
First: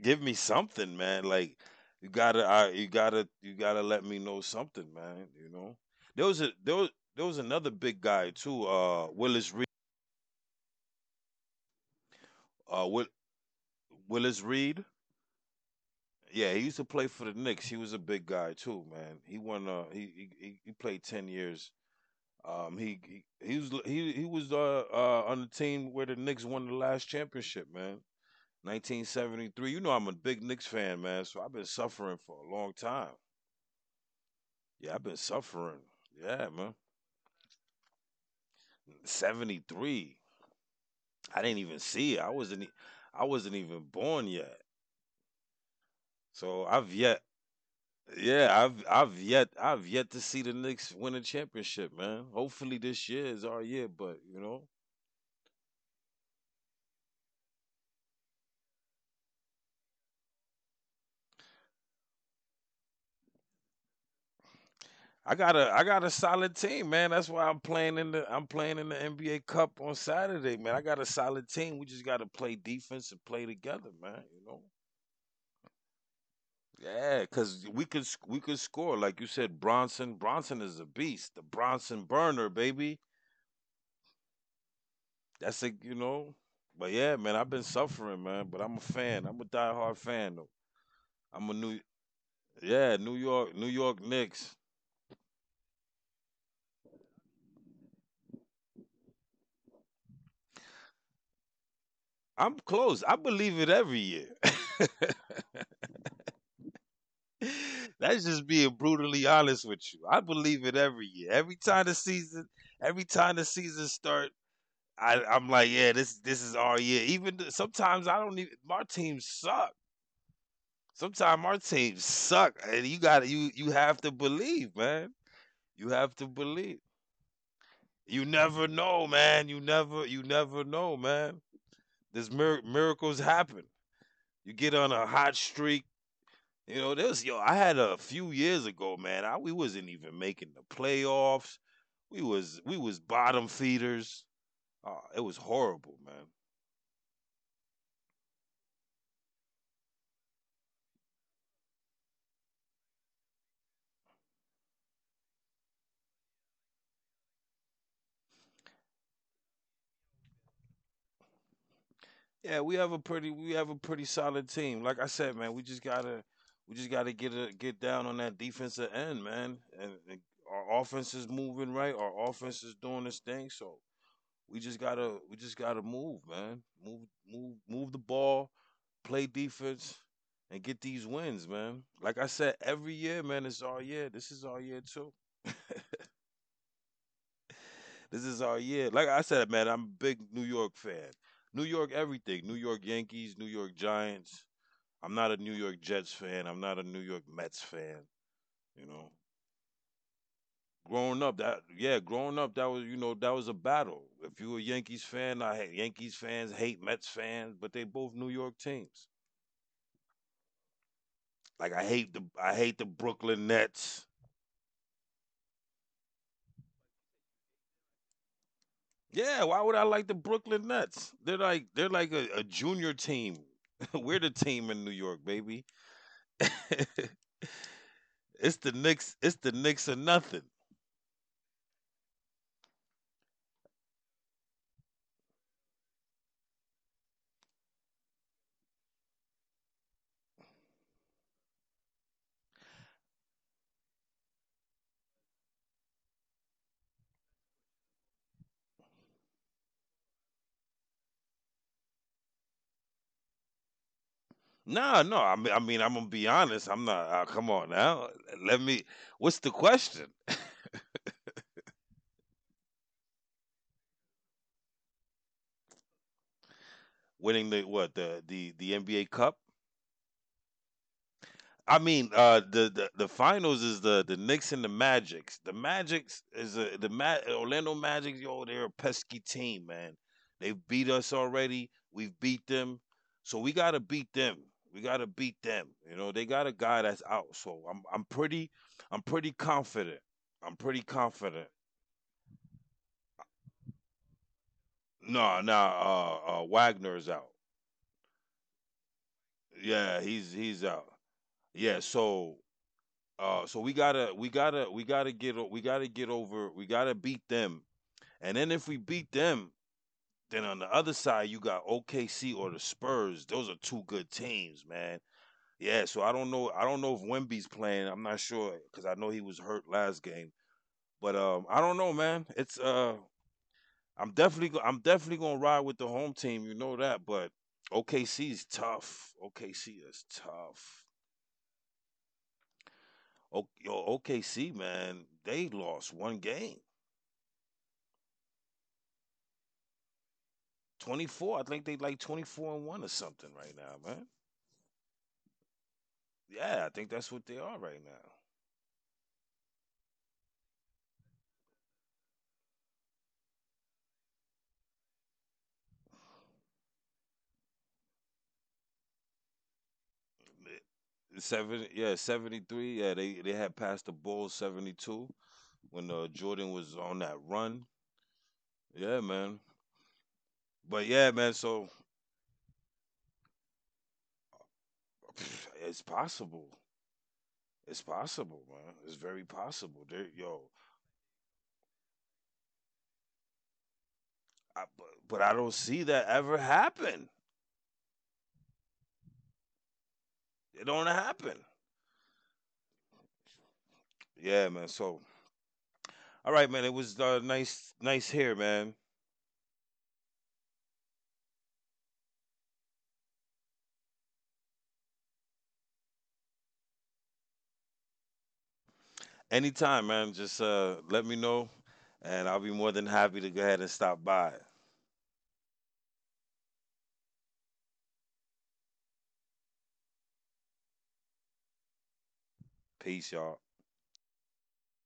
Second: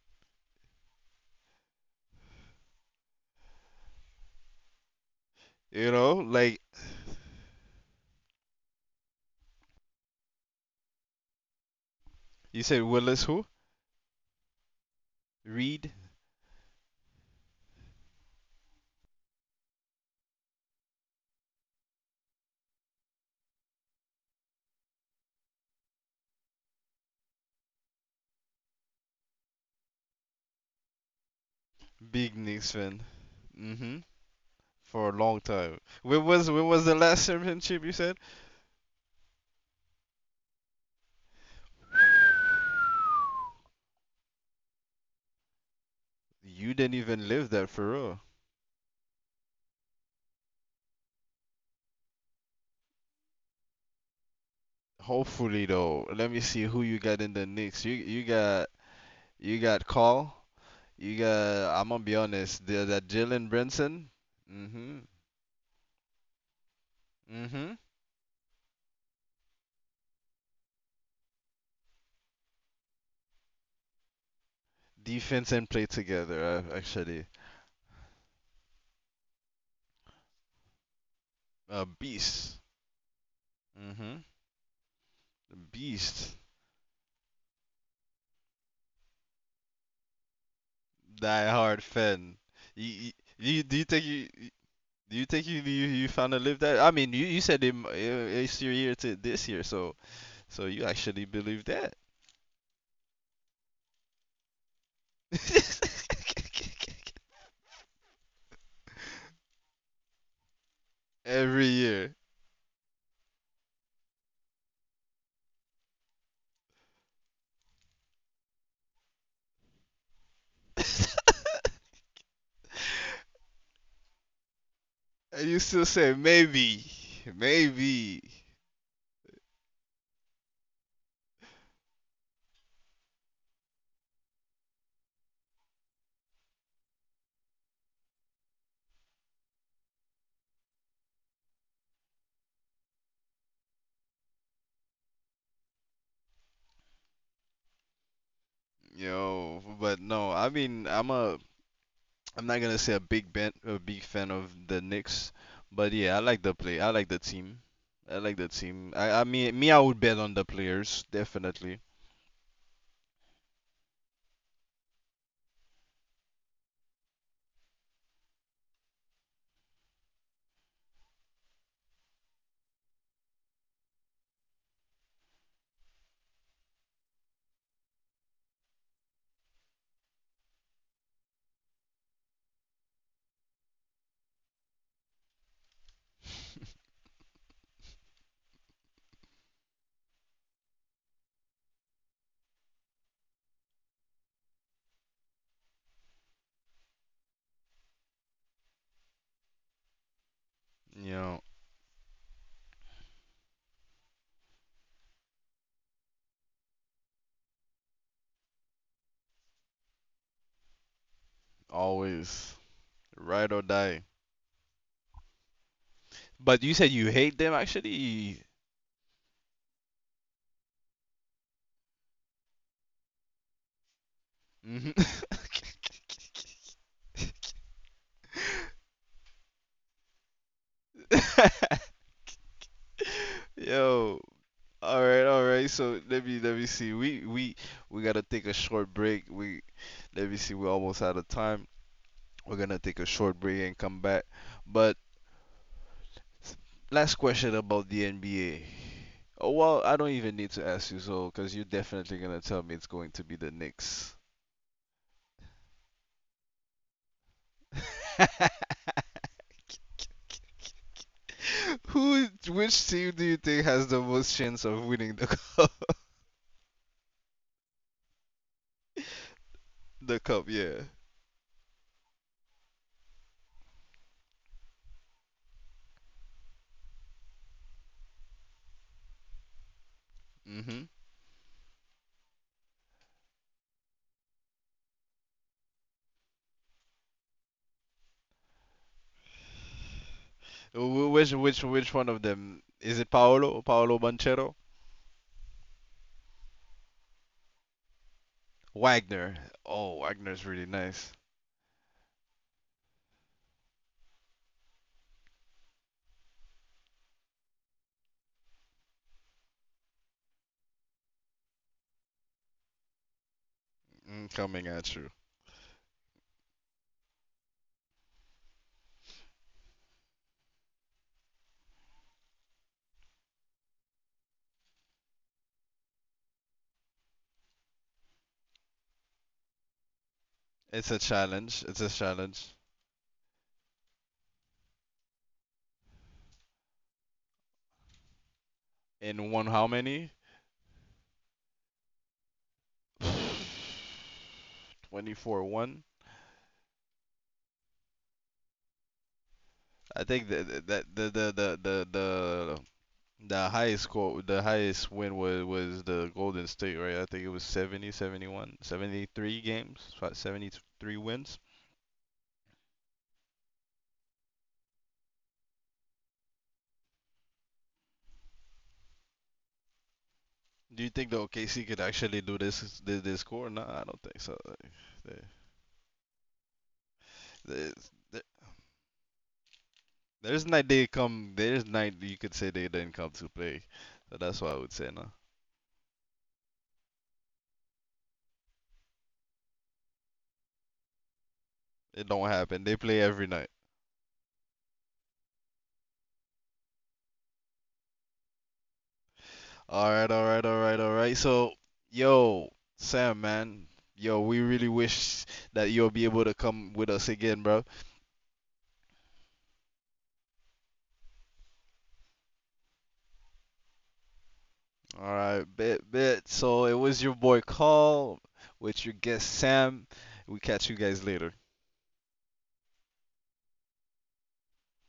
B: Give me something, man. Like, you gotta, I, you gotta, you gotta let me know something, man. You know,
A: You know,
B: there was a
A: like
B: there was, there was another big guy too, uh, Willis Reed.
A: you said,
B: Uh, Will,
A: Willis who?
B: Willis Reed.
A: Reed,
B: Yeah, he used to play for the Knicks. He was a big guy too, man. He won. Uh, he he, he he played ten years. Um, he he, he was he he was uh, uh on the team where the Knicks won the last championship, man. nineteen seventy-three. You know I'm a big Knicks fan, man. So I've been
A: big
B: suffering
A: Knicks
B: for a
A: fan.
B: long time.
A: Mhm. For a
B: Yeah, I've
A: long
B: been
A: time.
B: suffering.
A: When was when
B: Yeah,
A: was
B: man.
A: the last championship you said?
B: seventy-three. I didn't even see it. I wasn't. e-
A: *laughs*
B: I wasn't even born yet. So
A: You
B: I've
A: didn't
B: yet.
A: even live that for real.
B: Yeah, I've I've yet I've yet to see the Knicks win a championship, man. Hopefully this year is our year, but you know,
A: Hopefully though, let me see who you got in the Knicks. You you got you got Call. You got I'm gonna be honest. The, that Jalen Brunson. Mhm.
B: I got a I got a solid team, man. That's why I'm
A: Mhm.
B: playing in the I'm playing in the N B A Cup on Saturday, man. I got a solid team. We just got to play defense and play together, man. You know,
A: Defense and play together. Uh,
B: yeah,
A: actually,
B: because we could sc- we could score like you said. Bronson Bronson is a beast. The
A: a
B: Bronson burner,
A: beast.
B: baby.
A: Mhm.
B: That's a you know.
A: Beast.
B: But yeah, man, I've been suffering, man. But I'm a fan. I'm a diehard fan though.
A: Die
B: I'm a
A: hard
B: new
A: fan.
B: Yeah,
A: You,
B: New York
A: you,
B: New
A: do you think
B: York
A: you
B: Knicks.
A: Do you think you you, you found a live that? I mean, you, you said it, it's your year to this year, so so you actually believe that?
B: I'm close. I believe it every year. *laughs*
A: *laughs*
B: That's just being brutally honest with you. I believe it every year. Every
A: Every
B: time the
A: year.
B: season, every time the season start, I, I'm like, yeah, this this is our year. Even th- sometimes I don't even. My team suck. Sometimes our teams
A: *laughs*
B: suck, and you gotta you you have to believe, man.
A: And you still
B: You
A: say
B: have to believe.
A: maybe, maybe,
B: You never know, man. You never you never know, man. This mir- miracles happen. You get on a hot streak. You know, there's, yo. I had a few years ago, man. I, we wasn't even making the playoffs. We was we was bottom feeders. Oh, it was horrible, man.
A: yo. But no, I mean, I'm a I'm not gonna say a big ben, a big fan of the Knicks, but yeah, I like the play. I like the team. I like the team. I I mean, me, I would bet on the players definitely.
B: Yeah, we have a pretty we have a pretty solid team. Like I said, man, we just gotta we just gotta get a, get down on that defensive end, man. And, and our offense is moving right. Our offense is doing this thing. So we just gotta we just gotta move, man. Move move move the ball, play defense, and get these wins, man. Like I said, every year, man, it's our year. This is our year too. *laughs* This is our year. Like I said, man, I'm a big New York fan. New York everything. New York Yankees, New York Giants. I'm not a New York Jets fan. I'm not a New York Mets fan. You know,
A: You
B: growing up,
A: know,
B: that yeah, growing up, that was you know that was a battle. If you were a Yankees fan, I hate Yankees fans hate Mets fans, but they both New York teams. Like I hate the
A: Always
B: I hate the Brooklyn
A: ride or die.
B: Nets.
A: But you said you hate them actually.
B: Yeah, why would I like the Brooklyn Nets? They're like they're like a, a junior team. *laughs*
A: Mhm.
B: We're the team in New York, baby. *laughs* It's the Knicks. It's the Knicks or nothing.
A: *laughs* Yo. All right, all right. So let me let me see. We we we gotta take a short break. We Let me see. We're almost out of time. We're gonna take a short break and come back. But last question about the N B A. Oh well, I don't even need to ask you so, cause you're definitely gonna tell me it's going to be the Knicks.
B: Nah, no. I mean, I mean, I'm gonna be honest. I'm not. Uh, come on now. Let
A: *laughs*
B: me. What's the question?
A: Who, which team do you think has the most chance of winning the *laughs* cup?
B: *laughs* Winning the, what, the the the N B A Cup?
A: The cup, yeah.
B: I mean, uh, the the, the finals is the the Knicks and the Magics. The Magics is a, the Ma- Orlando Magics. Yo, they're a pesky team, man. They've
A: Hmm.
B: beat us already. We've beat them, so we gotta beat them. We gotta beat them. You know, they got a guy that's out. So I'm I'm pretty I'm pretty confident. I'm pretty
A: Which
B: confident.
A: which which one of them is it? Paolo Paolo Banchero?
B: No, no, uh, uh Wagner's out.
A: Wagner. Oh,
B: Yeah, he's
A: Wagner's really
B: he's out.
A: nice.
B: Yeah, so uh so we gotta we gotta we gotta get o- we gotta get over we gotta beat them. And then if we beat them, then on the other side you got O K C or the Spurs. Those are two good
A: Mm, coming
B: teams,
A: at
B: man.
A: you.
B: Yeah, so I don't know I don't know if Wemby's playing. I'm not sure because I know he was hurt last game. But um I don't know, man. It's uh I'm definitely go- I'm definitely gonna ride with the home team. You know that, but O K C is tough. O K C is
A: It's
B: tough.
A: a challenge. It's a challenge.
B: O- yo, O K C, man, they lost one game,
A: In one, how many?
B: twenty-four. I think they like twenty-four one or something right now, man.
A: *sighs* Twenty-four one.
B: Yeah, I think that's what they are right now.
A: I think that that the the the the the the highest score, the highest win was was the Golden State, right? I think it was seventy, seventy-one, seventy-three games, seventy-three wins.
B: Eh, Seven, yeah, seventy-three. Yeah, they they had passed the Bulls seventy-two when uh, Jordan was on that run. Yeah, man.
A: Do you think the
B: But
A: O K C
B: yeah,
A: could
B: man.
A: actually
B: So
A: do this this, this score? No, I don't think so. Like, they-
B: *sighs* *sniffs* it's possible.
A: they- they-
B: It's possible, man. It's very
A: there's
B: possible.
A: night
B: There,
A: they
B: yo,
A: come. There's night you could say they didn't come to play. So that's why I would say no.
B: I, but, but I don't see that ever happen. It don't happen.
A: It don't happen. They play every night.
B: Yeah, man. So, all right, man. It was uh, nice, nice here, man.
A: All right, all right, all right, all right. So, yo, Sam, man, yo, we really wish that you'll be able to come with us again, bro.
B: Anytime, man. Just uh, let me know, and I'll be more than happy to go ahead and stop by.
A: All right, bet, bet. So it was your boy Carl with your guest Sam. We catch you guys later.
B: Peace, y'all.